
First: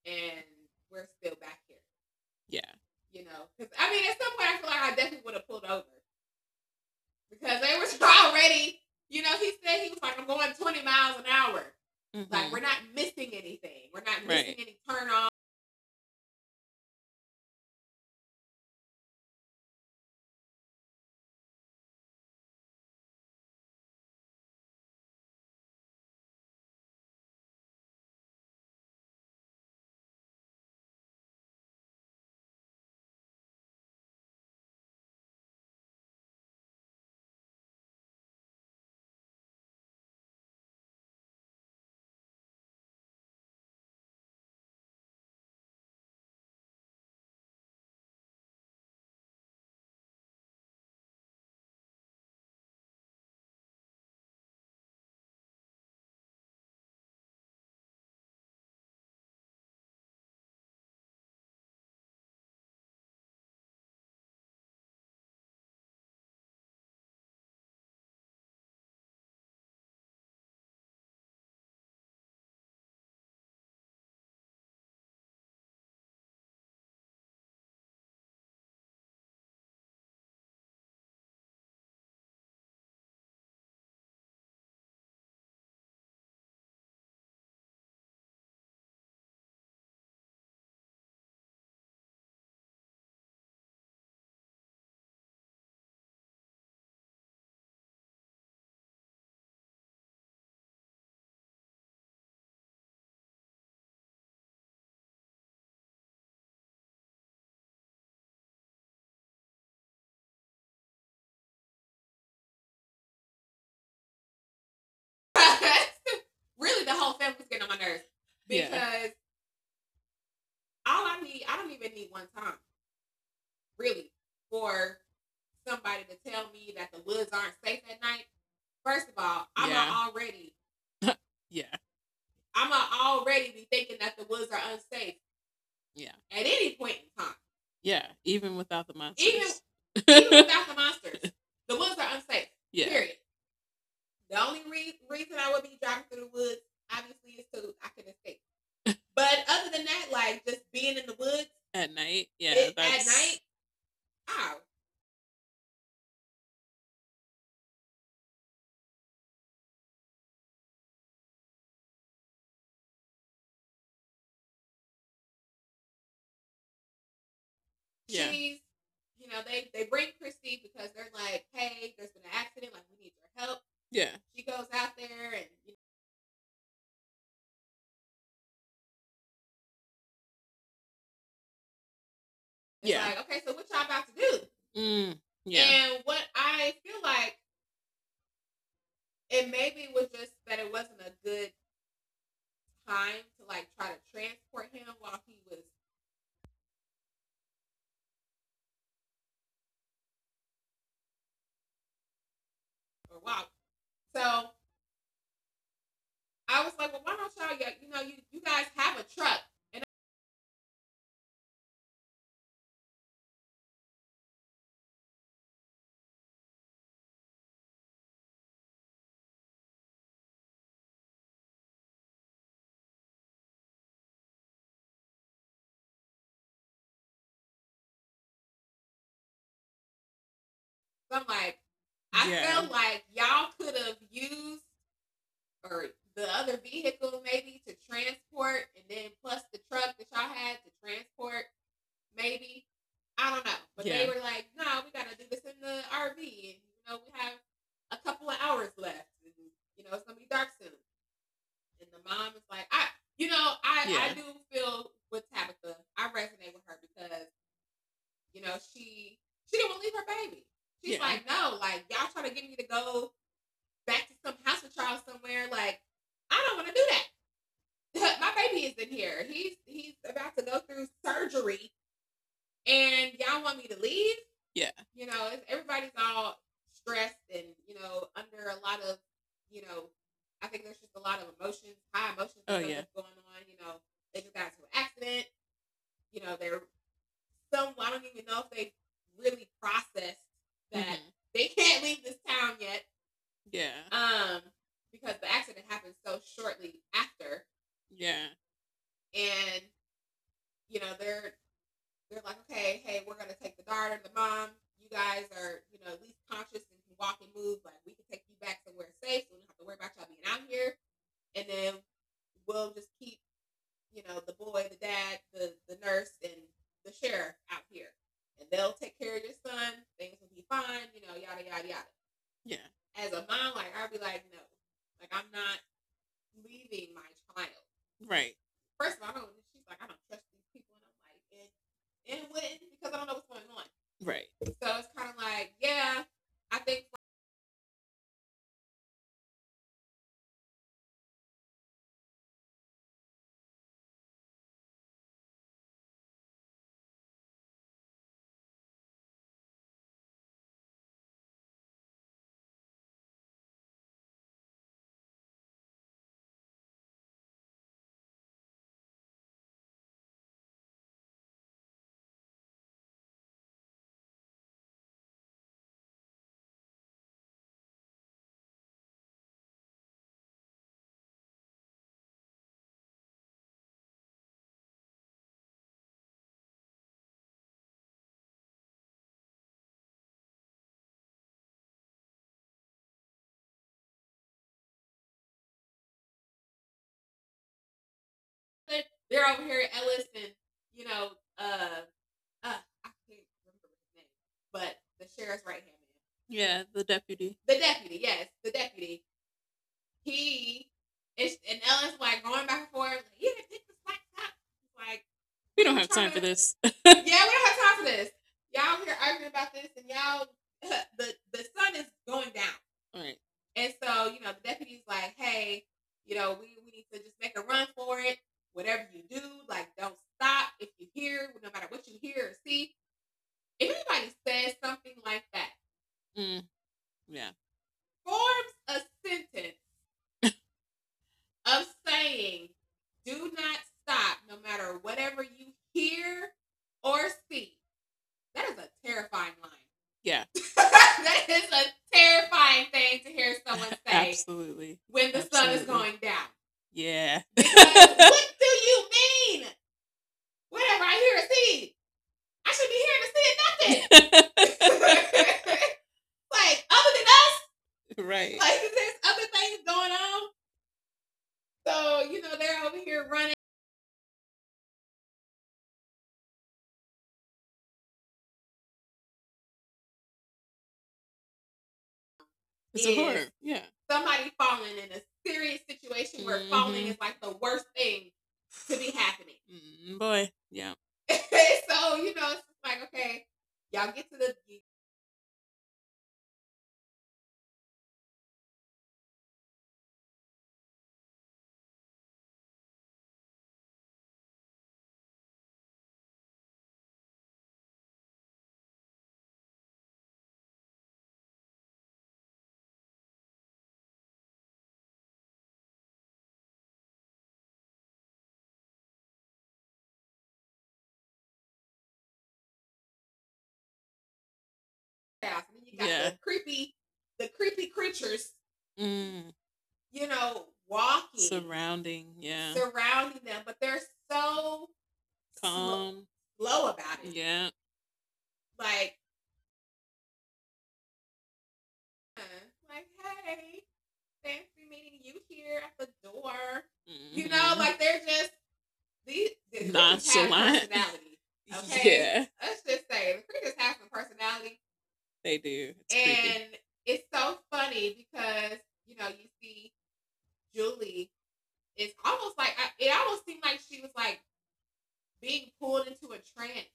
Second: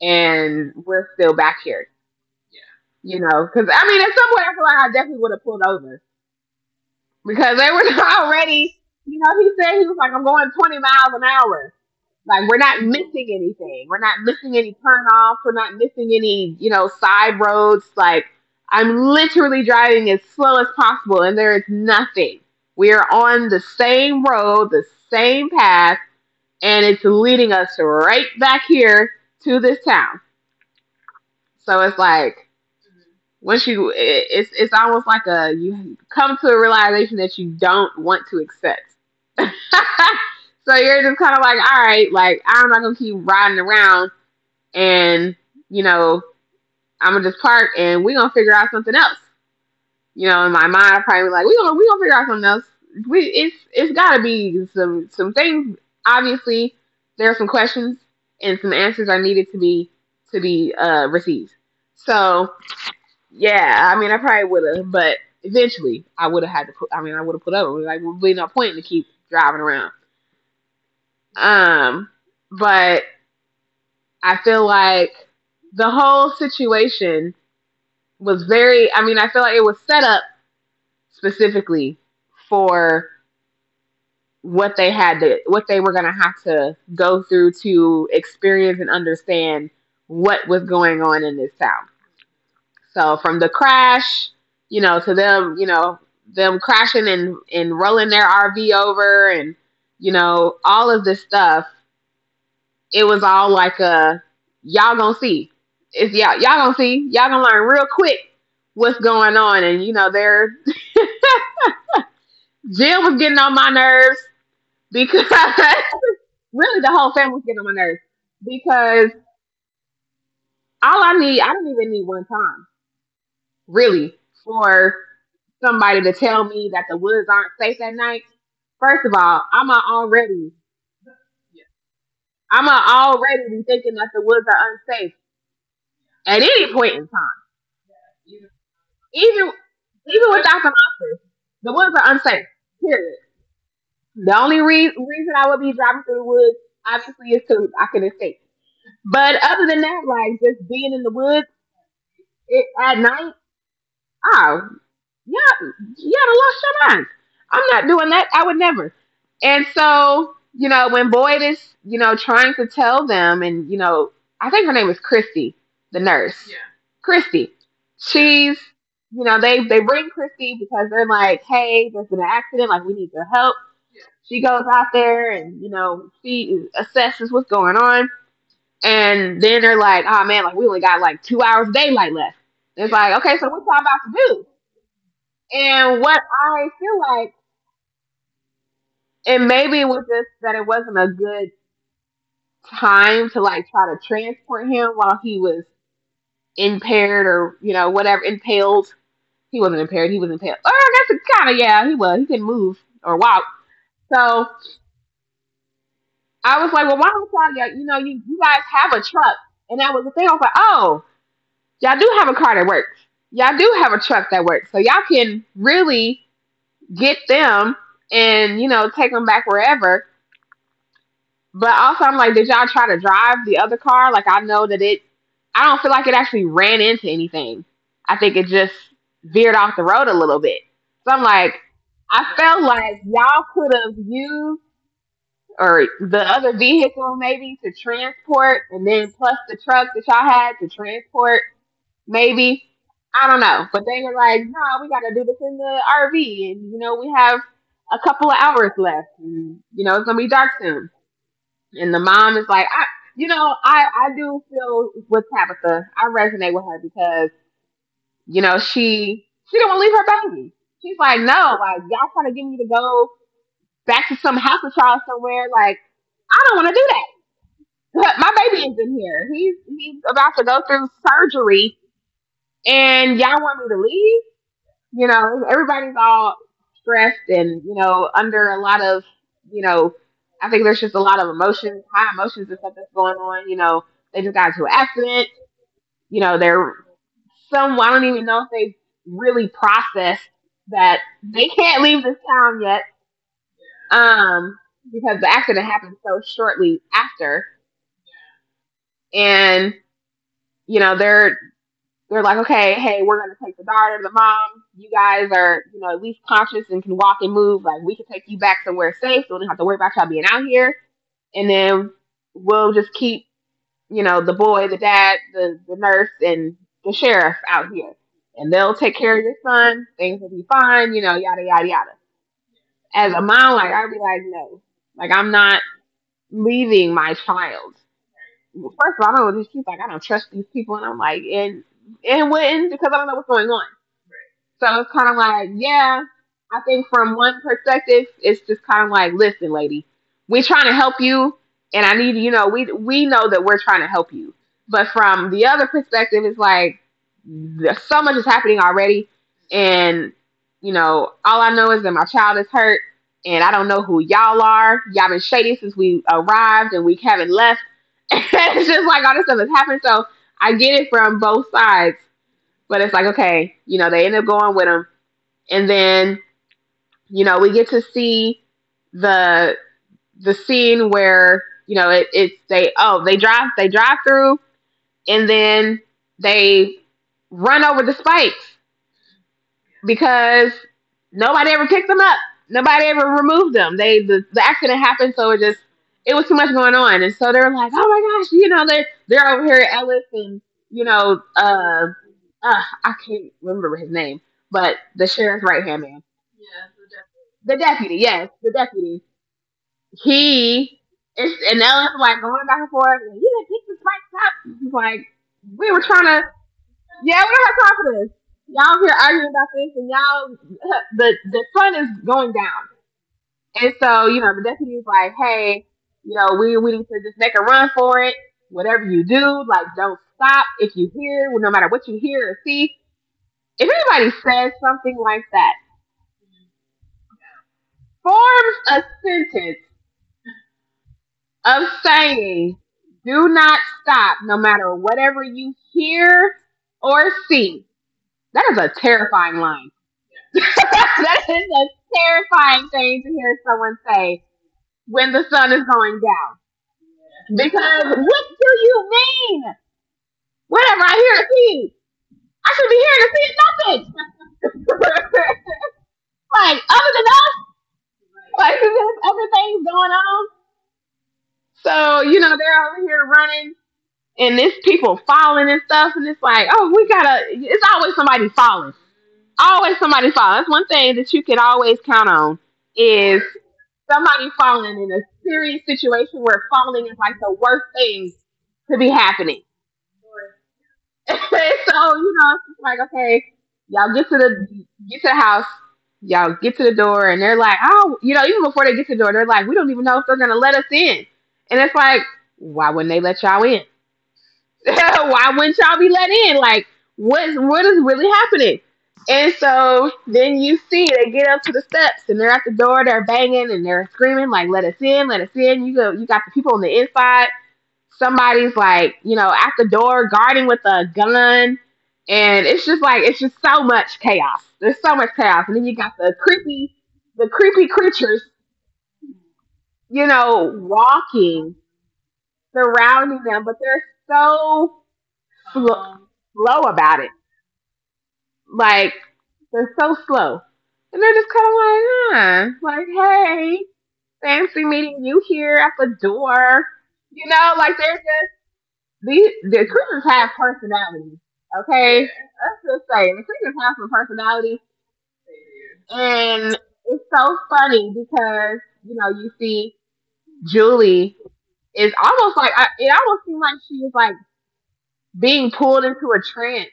[SPEAKER 1] and we're still back here.
[SPEAKER 2] Yeah.
[SPEAKER 1] You know, because I mean, at some point, I feel like I definitely would have pulled over because they were already. You know, he said he was like, I'm going 20 miles an hour. Like
[SPEAKER 2] Mhm.
[SPEAKER 1] we're not missing anything. We're not missing any
[SPEAKER 2] Right.
[SPEAKER 1] turnoffs. We're not missing any, you know, side roads. Like I'm literally driving as slow as possible and there is nothing. We are on the same road, the same path, and it's leading us right back here to this town. So it's like once you, it's almost like a you come to a realization that you don't want to accept. So you're just kind of like, all right, like I'm not gonna keep riding around and you know I'm gonna just park and we're gonna figure out something else. You know, in my mind, I probably be like we gonna to figure out something else. We It's gotta be some things. Obviously, there are some questions and some answers are needed to be received. So yeah, I mean, I probably would have, but eventually I would have had to put. I mean, I would have put up. It was like, there's really no point to keep driving around. Um, but I feel like the whole situation was very. I mean, I feel like it was set up specifically for what they had to, what they were going to have to go through to experience and understand what was going on in this town. So from the crash, you know, to them, you know, them crashing and rolling their RV over, and you know, all of this stuff. It was all like a y'all gonna see. It's y'all gonna see. Y'all gonna learn real quick what's going on, and you know, they're Jill was getting on my nerves because really the whole family was getting on my nerves
[SPEAKER 2] Yeah.
[SPEAKER 1] because all I need, I don't even need one time really for somebody to tell me that the woods aren't safe at night. First of all, I'm a already,
[SPEAKER 2] Yeah,
[SPEAKER 1] I'm a already be thinking that the woods are unsafe
[SPEAKER 2] yeah,
[SPEAKER 1] at any point in time.
[SPEAKER 2] yeah. Even without the
[SPEAKER 1] Even
[SPEAKER 2] monsters.
[SPEAKER 1] even without the monsters, the woods are unsafe.
[SPEAKER 2] Yeah.
[SPEAKER 1] Period. The only reason I would be driving through the woods, obviously, is to I can escape. But other than that, like just being in the woods
[SPEAKER 2] At night. Yeah.
[SPEAKER 1] at night, oh, yeah, you gotta lost your mind. I'm not doing that. I would never. And so, you know, when Boyd is, trying to tell them, and you know, I think her name is Christy, the nurse. Yeah. Christy, she's, you know, they bring Christy because they're like, hey, there's been an accident, like we need your help.
[SPEAKER 2] Yeah. It's.
[SPEAKER 1] She goes out there and she assesses what's going on and then they're like, oh man, like we only got like 2 hours of daylight left. It's like, okay, so what y'all about to do?
[SPEAKER 2] Do. Mm.
[SPEAKER 1] And what I feel like, and maybe it was just that it wasn't a good time to try to transport him while he was impaired or, whatever, impaled. He wasn't impaired, he was impaled. Oh, that's a kind of, yeah, he was. He couldn't move or walk. So I was like, well, why don't y'all, you guys have a truck. And that was the thing. I was like, oh, y'all do have a car that works. Y'all do have a truck that works. So y'all can really get them and, take them back wherever. But also, I'm like, did y'all try to drive the other car? I know that I don't feel like it actually ran into anything. I think it just veered off the road a little bit. So I'm like, I felt like y'all could have used or the other vehicle maybe to transport, and then plus the truck that y'all had to transport maybe. I don't know. But they were like, no, we got to do this in the RV. And, we have a couple of hours left. And, it's going to be dark soon. And the mom is like, I do
[SPEAKER 2] Yeah.
[SPEAKER 1] feel with Tabitha. I resonate with her because, she don't want to leave her baby. She's like, no, like, y'all trying to get me to go back to some house of trial somewhere. Like, I don't want to do that. My baby is in here. He's about to go through surgery, and y'all want me to leave?
[SPEAKER 2] Yeah.
[SPEAKER 1] You know, everybody's all stressed and, you know, under a lot of, you know, I think there's just a lot of emotions, high emotions and stuff that's going on. You know, they just got into an accident. You know, they're some, I don't even know if they really processed that they can't leave this town yet
[SPEAKER 2] Yeah.
[SPEAKER 1] um, because the accident happened so shortly after.
[SPEAKER 2] Yeah.
[SPEAKER 1] And, you know, they're They're like, okay, hey, we're gonna take the daughter, the mom. You guys are, at least conscious and can walk and move. Like we can take you back somewhere safe. So we don't have to worry about y'all being out here. And then we'll just keep, the boy, the dad, the nurse, and the sheriff out here. And they'll take care of your son. Things will be fine, yada yada yada.
[SPEAKER 2] Yeah.
[SPEAKER 1] As a mom, like I'd be like, no, like I'm not leaving my child.
[SPEAKER 2] Right.
[SPEAKER 1] First of all, I don't know. She's like, I don't trust these people, and I'm like, and wouldn't, because I don't know what's going on.
[SPEAKER 2] Right.
[SPEAKER 1] So it's kind of like, yeah, I think from one perspective, it's just kind of like, listen, lady, we're trying to help you, and I need you know we know that we're trying to help you, but from the other perspective, it's like there's so much is happening already, and all I know is that my child is hurt, and I don't know who y'all are. Y'all been shady since we arrived, and we haven't left. It's just like all this stuff is happening. So I get it from both sides, but it's like, okay, they end up going with him. And then, we get to see the the scene where, it's they oh, they drive through and then they run over the spikes because nobody ever picked them up. Nobody ever removed them. The accident happened so it just it was too much going on. And so they're like, oh my gosh, they're over here at Ellis and you know, uh I can't remember his name, but the sheriff's right hand man,
[SPEAKER 2] Yeah. The deputy.
[SPEAKER 1] the deputy, yes, the deputy. He is, and now it's like going back and forth. Like, you didn't pick this right up. He's like, we were trying to,
[SPEAKER 2] We.
[SPEAKER 1] yeah, we don't have time for this. Y'all here arguing about this, and y'all, the sun is going down.
[SPEAKER 2] All right.
[SPEAKER 1] And so, the deputy's like, hey, you know, we need to just make a run for it. Whatever you do, like, don't stop. If you hear, No matter what you hear or see, if anybody says something like that
[SPEAKER 2] Mm, yeah.
[SPEAKER 1] forms a sentence of saying, do not stop no matter whatever you hear or see. That is a terrifying line.
[SPEAKER 2] Yeah.
[SPEAKER 1] That is a terrifying thing to hear someone say
[SPEAKER 2] Absolutely.
[SPEAKER 1] when the sun is going down.
[SPEAKER 2] Yeah.
[SPEAKER 1] Because what do you mean? Whatever I hear or see, I should be here to see
[SPEAKER 2] To see
[SPEAKER 1] nothing.
[SPEAKER 2] nothing.
[SPEAKER 1] Like other than us,
[SPEAKER 2] Right.
[SPEAKER 1] like there's other things going on. So you know they're over here running and there's people falling and stuff, and it's like, oh, we gotta. It's always somebody falling. Always somebody falling. That's one thing that you can always count on is
[SPEAKER 2] Yeah.
[SPEAKER 1] somebody falling in a serious situation where falling is like the
[SPEAKER 2] Mhm.
[SPEAKER 1] worst thing to be happening.
[SPEAKER 2] Mm, boy. Yeah.
[SPEAKER 1] So you know, it's just like okay, y'all get to the house, y'all get to the door, and they're like, oh, even before they get to the door, they're like, we don't even know if they're gonna let us in, and it's like, why wouldn't they let y'all in? Why wouldn't y'all be let in? Like, what is really happening? And so then you see they get up to the steps and they're at the door, they're banging and they're screaming like, "Let us in, let us in!" You go, you got the people on the inside. Somebody's like, at the door guarding with a gun, and it's just like it's just so much chaos. There's so much chaos, and then you got the creepy creatures,
[SPEAKER 2] Mm,
[SPEAKER 1] walking
[SPEAKER 2] surrounding. Yeah.
[SPEAKER 1] surrounding them, but they're so slow, slow about it.
[SPEAKER 2] Yeah.
[SPEAKER 1] Like they're so slow, and they're just kind of like, huh, like hey, fancy meeting you here at the door.
[SPEAKER 2] Mm-hmm.
[SPEAKER 1] You know, like they're
[SPEAKER 2] Mhm.
[SPEAKER 1] just the creatures have personalities. Okay, let's just say the creatures have some personality,
[SPEAKER 2] They do.
[SPEAKER 1] and
[SPEAKER 2] Creepy.
[SPEAKER 1] it's so funny because you know you see Julie is almost like it almost seems like she was like being pulled into a trance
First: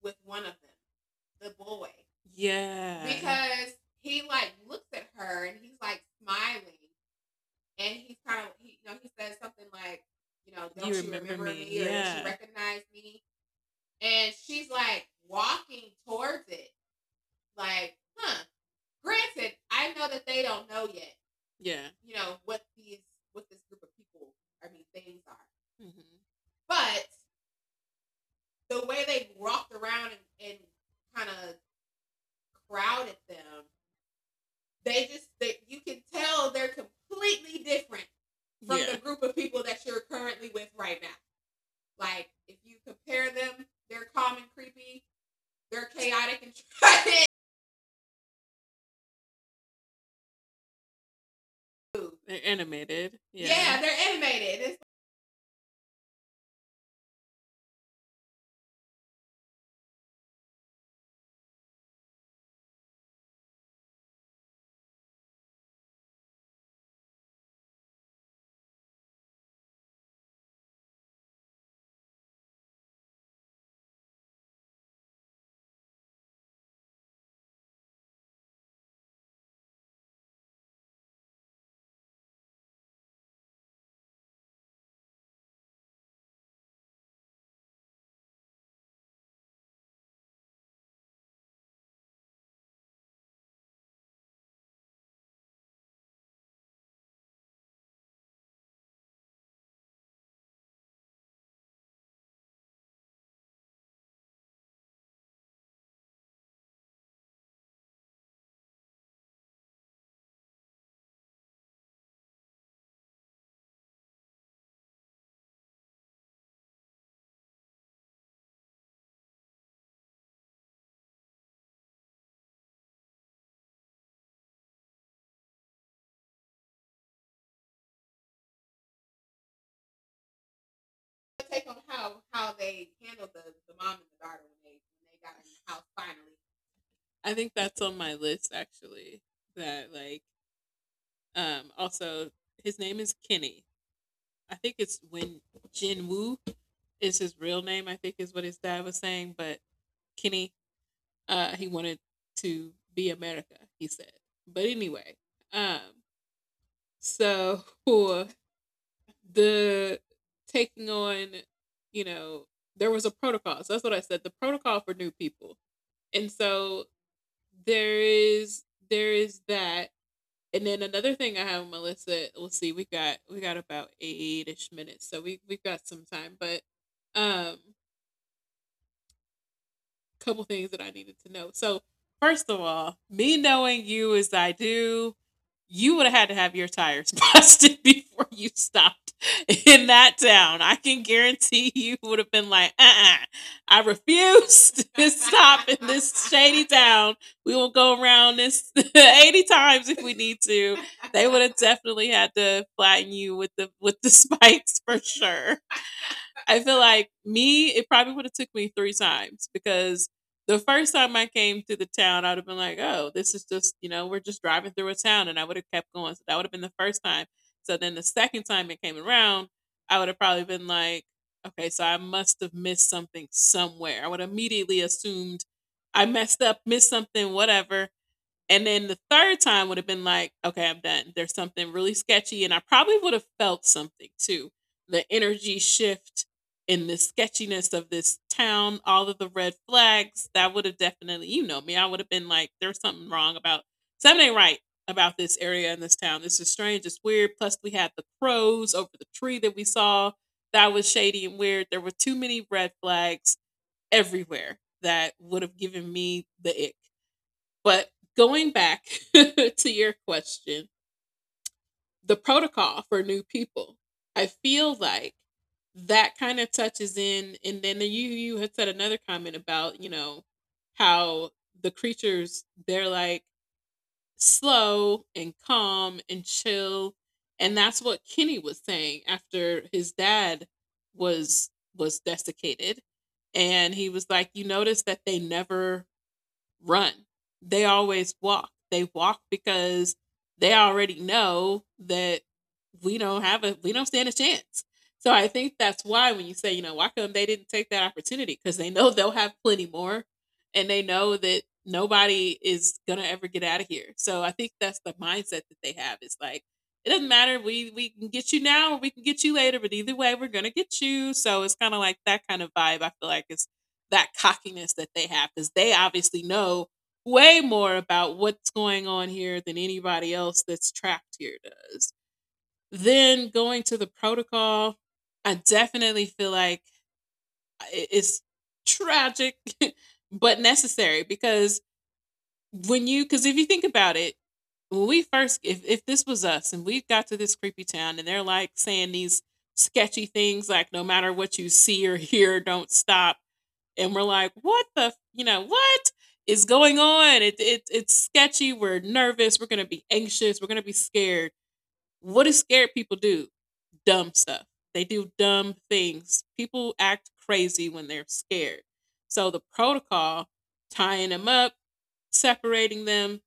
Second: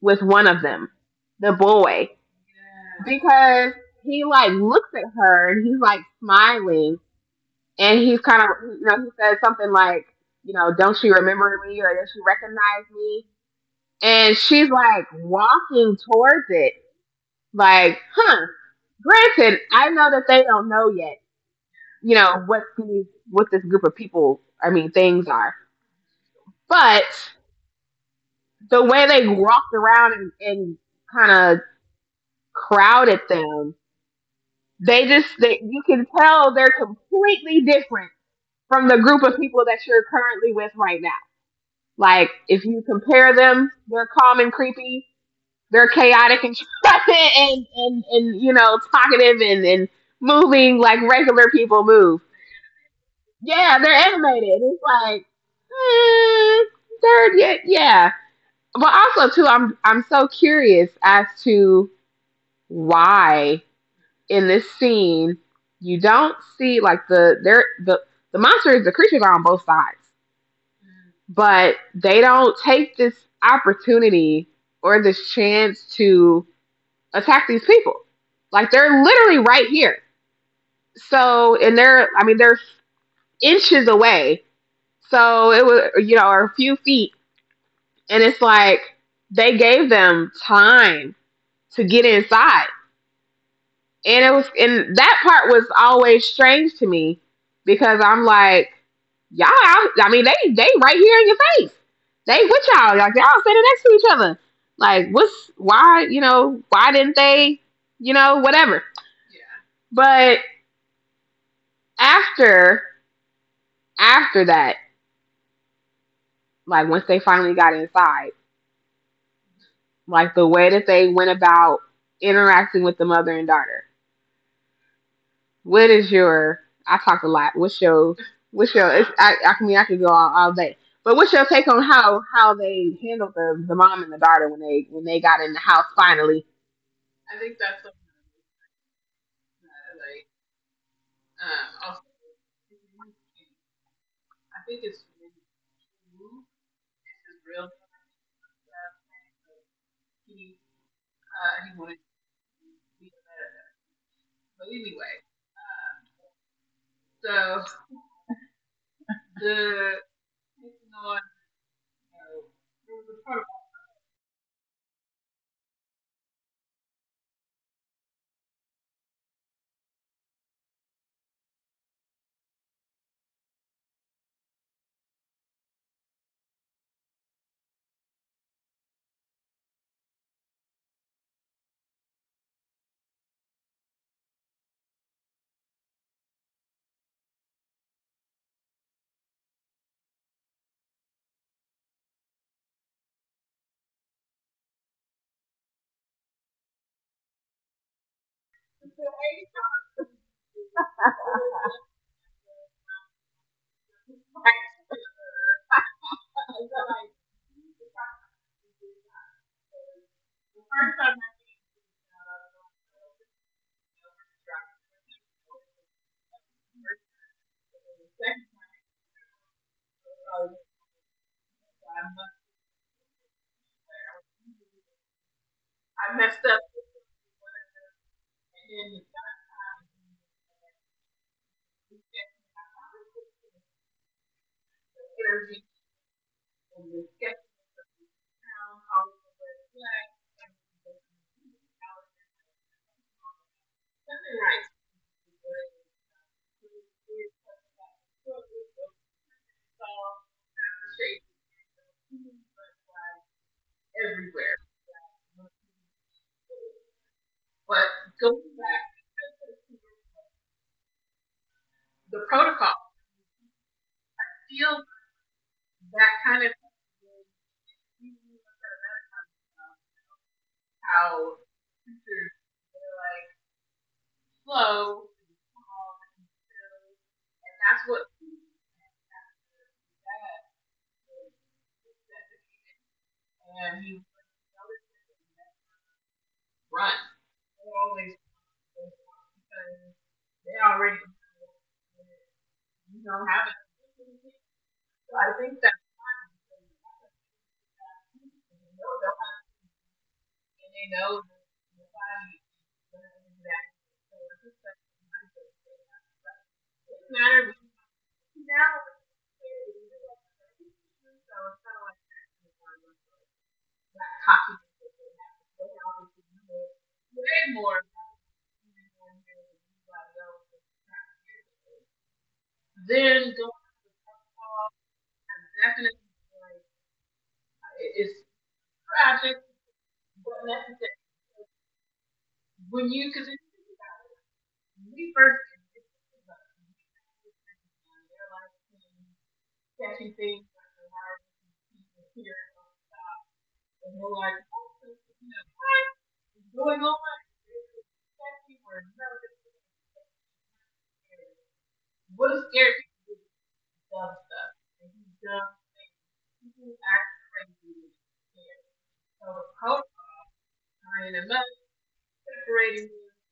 [SPEAKER 1] with one of them, the boy, yeah.
[SPEAKER 2] Yeah.
[SPEAKER 1] Because he like looks at her and he's like smiling and he's kind of you know he says something like you know don't she remember me or does she
[SPEAKER 2] Yeah.
[SPEAKER 1] recognize me, and she's like walking towards it like huh. Granted I know that they don't know yet
[SPEAKER 2] Yeah.
[SPEAKER 1] what this group of people I mean things are,
[SPEAKER 2] Hmm.
[SPEAKER 1] but the way they walked around and kind of crowded them. They just they, you can tell they're completely different from the group of people that you're currently with right now. Like if you compare them, they're calm and creepy. They're chaotic and and you know talkative and moving like regular people move.
[SPEAKER 2] They're animated.
[SPEAKER 1] Yeah,
[SPEAKER 2] Yeah.
[SPEAKER 1] they're animated. It's like mm, they're yeah, yeah. But also too, I'm so curious as to why in this scene, you don't see like the monsters, the creatures are on both sides, but they don't take this opportunity or this chance to attack these people. Like they're literally right here. So and they're I mean they're inches away. So it was you know or a few feet, and it's like they gave them time to get inside, and it was and that part was always strange to me because I'm like y'all, I mean, they right here in your face. They with y'all. Like y'all sitting next to each other. Like, what's why? You know, why didn't they? You know, whatever. But after after that, like once they finally got inside, like the way that they went about interacting with the mother and daughter. What is your? I talked a lot. What's your? What's your? It's, I mean, I could go all day. But what's your take on how they handled the mom and the daughter when they got in the house finally
[SPEAKER 2] I think that's on my list, actually. That, like, also, his name is Kenny. I think it's when Jin is his real name, I think, is what his dad was saying, but Kenny, he wanted to be America, he said. But anyway, um so, for the taking on, you know, there was a protocol. So that's what I said, the protocol for new people. And so there is that. And then another thing I have on my list that we'll see, we got about eight-ish minutes, so we've got some time. But um couple things that I needed to know. So, first of all, me knowing you as I do, you would have had to have your tires busted before you stopped in that town. I can guarantee you would have been like, I refuse to stop in this shady town. We will go around this 80 times if we need to. They would have definitely had to flatten you with the spikes for sure. I feel like me, it probably would have took me three times, because the first time I came to the town, I would have been like, oh, this is just, we're just driving through a town. And I would have kept going. So that would have been the first time. So then the second time it came around, I would have probably been like, okay, so I must have missed something somewhere. I would immediately assumed I messed up, missed something, whatever. And then the third time would have been like, okay, I'm done. There's something really sketchy. And I probably would have felt something too. The energy shift in the sketchiness of this town, all of the red flags, that would have definitely, you know me, I would have been like, there's something wrong about, something ain't right about this area in this town. This is strange. It's weird. Plus, we had the crows over the tree that we saw. That was shady and weird. There were too many red flags everywhere that would have given me the ick. But going back to your question, the protocol for new people, I feel like that kind of touches in. And then you had said another comment about you know how the creatures, they're like slow and calm and chill, and that's what Kenny was saying after his dad was desiccated, and he was like, you notice that they never run. They always walk. They walk because they already know that we don't stand a chance. So I think that's why when you say, you know, why come they didn't take that opportunity? Because they know they'll have plenty more, and they know that nobody is gonna ever get out of here. So I think that's the mindset that they have. It's like it doesn't matter. We can get you now or we can get you later, but either way, we're gonna get you. So it's kind of like that kind of vibe. I feel like is that cockiness that they have because they obviously know way more about what's going on here than anybody else that's trapped here does. Then going to the protocol, I definitely feel like it's tragic but necessary because when you because if you think about it, when we first, if this was us and we got to this creepy town and they're like saying these sketchy things like, no matter what you see or hear, don't stop, and we're like, what the, you know, what is going on? It's sketchy. We're nervous. We're going to be anxious. We're going to be scared. What do scared people do? Dumb stuff. They do dumb things. People act crazy when they're scared. So the protocol, tying them up, separating them,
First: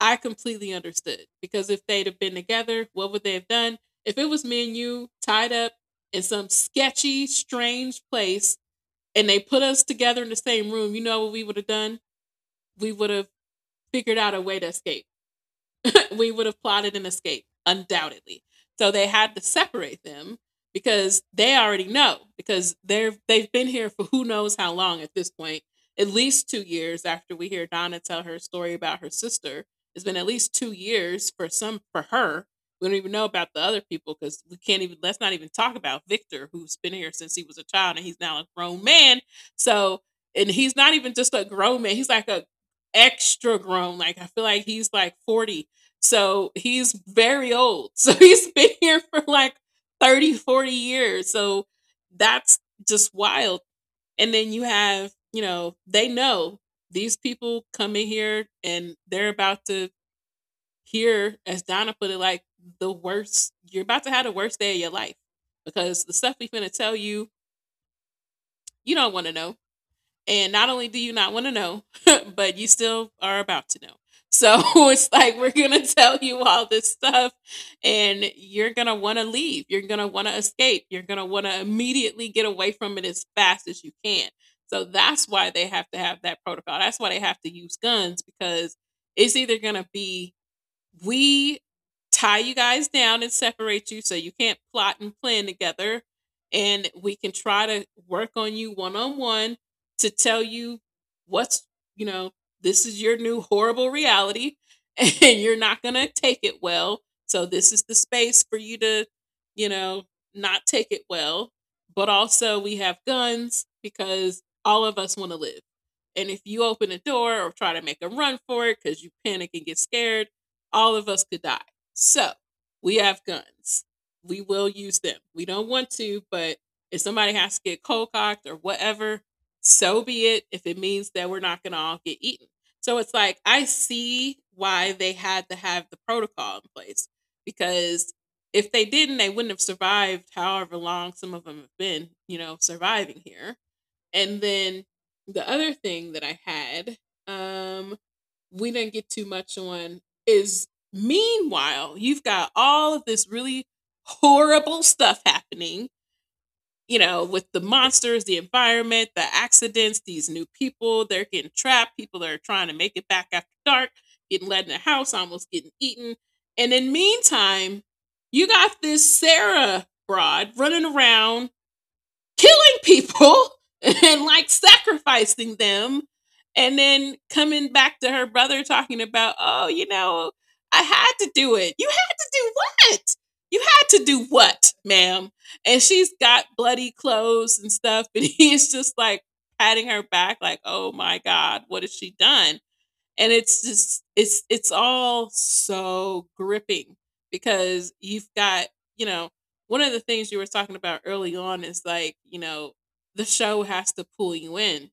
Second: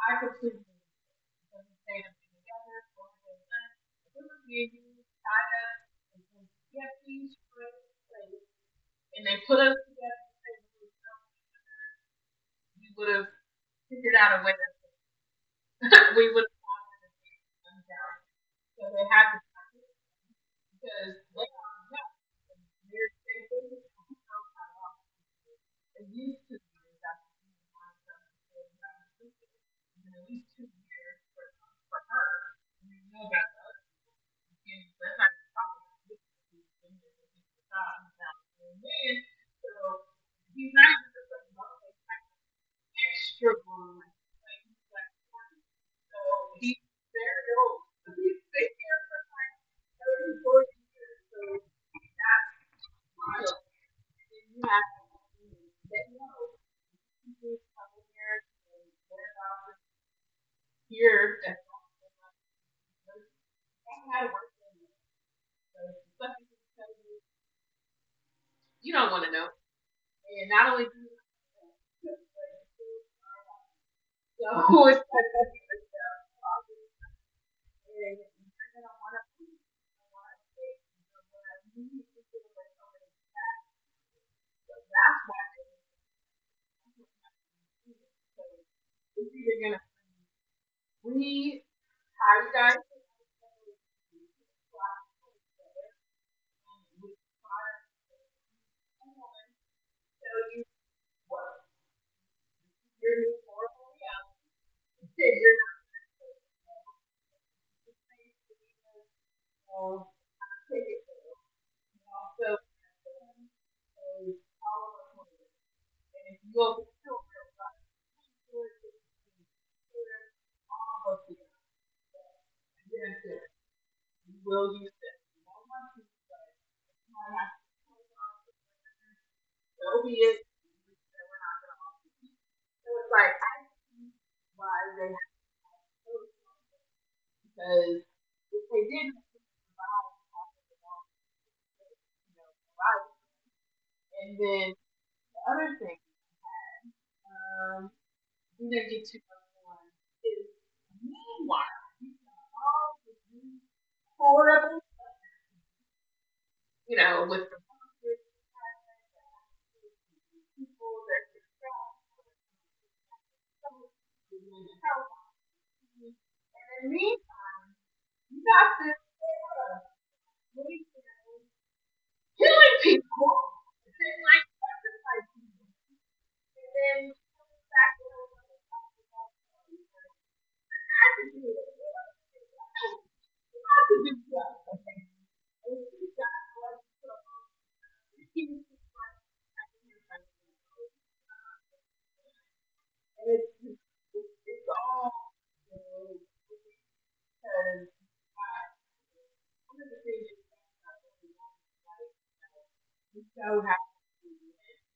[SPEAKER 2] I completely understood because if they'd have been together, what would they have done? If it was me and you tied up in some sketchy, strange place and they put us together in the same room, you know what we would have done? We would have figured out a way to escape. We would have plotted an escape, undoubtedly. So they had to separate them because they already know because they've been here for who knows how long at this point. At least 2 years after we hear Donna tell her story about her sister, it's been at least 2 years for some for her. We don't even know about the other people because we can't even, let's not even talk about Victor, who's been here since he was a child and he's now a grown man. So and he's not even just a grown man; he's like a extra grown. Like, I feel like he's like 40, so he's very old. So he's been here for like 30, 40 years. So that's just wild. And then you have, you know, they know these people come in here and they're about to hear, as Donna put it, like the worst, you're about to have the worst day of your life because the stuff we're going to tell you, you don't want to know, and not only do you not want to know, but you still are about to know. So it's like, we're going to tell you all this stuff and you're going to want to leave. You're going to want to escape. You're going to want to immediately get away from it as fast as you can. So that's why they have to have that protocol. That's why they have to use guns, because it's either going to be, we tie you guys down and separate you so you can't plot and plan together. And we can try to work on you one on one to tell you what's, you know, this is your new horrible reality and you're not going to take it well. So this is the space for you to, you know, not take it well. But also, we have guns because all of us want to live. And if you open a door or try to make a run for it because you panic and get scared, all of us could die. So we have guns. We will use them. We don't want to, but if somebody has to get cold cocked or whatever, so be it, if it means that we're not going to all get eaten. So it's like, I see why they had to have the protocol in place, because if they didn't, they wouldn't have survived however long some of them have been, you know, surviving here. And then the other thing that I had, um, we didn't get too much on, is meanwhile, you've got all of this really horrible stuff happening, you know, with the monsters, the environment, the accidents, these new people, they're getting trapped, people are trying to make it back after dark, getting led in the house, almost getting eaten. And in the meantime, you got this Sarah broad running around killing people and like sacrificing them, and then coming back to her brother talking about, oh, you know, I had to do it. You had to do what? You had to do what, ma'am? And she's got bloody clothes and stuff and he's just like patting her back, like, oh my god, what has she done. And it's just it's all so gripping because you've got, you know, one of the things you were talking about early on is like, you know, the show has to pull you in,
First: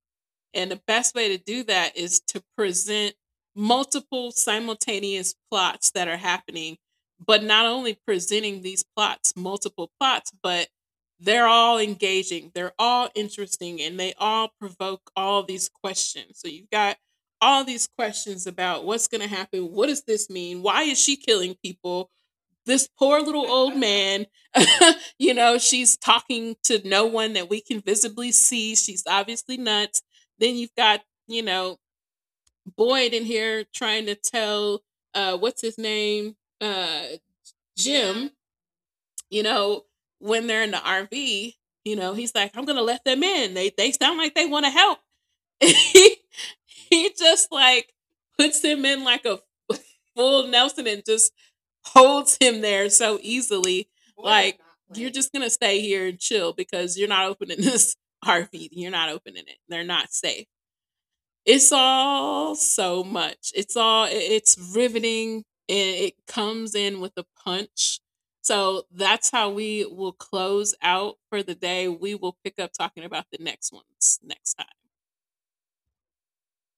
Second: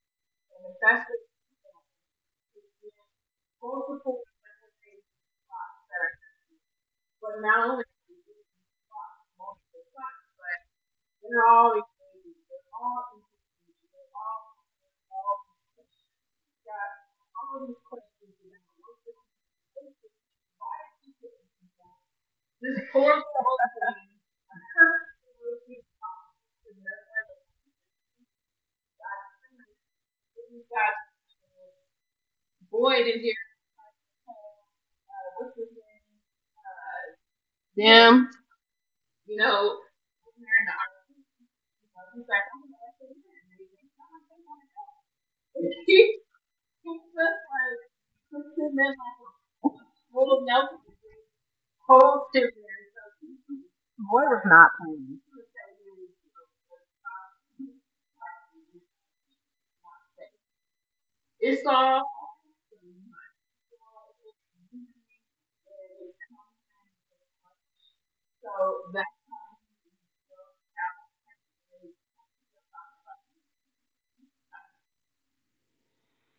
[SPEAKER 2] and the best way to do that is to present multiple simultaneous plots that are happening, but not only presenting these plots, multiple plots, but they're all engaging, they're all interesting, and they all provoke all these questions. So you've got all these questions about what's going to happen, what does this mean, why is she killing people, this poor little old man. You know, she's talking to no one that we can visibly see. She's obviously nuts. Then you've got, you know, Boyd in here trying to tell what's his name?
[SPEAKER 1] Them
[SPEAKER 2] Jim, you know, when they're in the RV, you know, he's like, I'm gonna let them in. They sound like they wanna help. he, he just like puts him in like a full Nelson and just holds him there so easily. Boy, like, you're just gonna stay here and chill because you're not opening this RV. You're not opening it. They're not safe. It's all so much. It's riveting and it comes in with a punch. So that's how we will close out for the day. We will pick up talking about the next ones next time.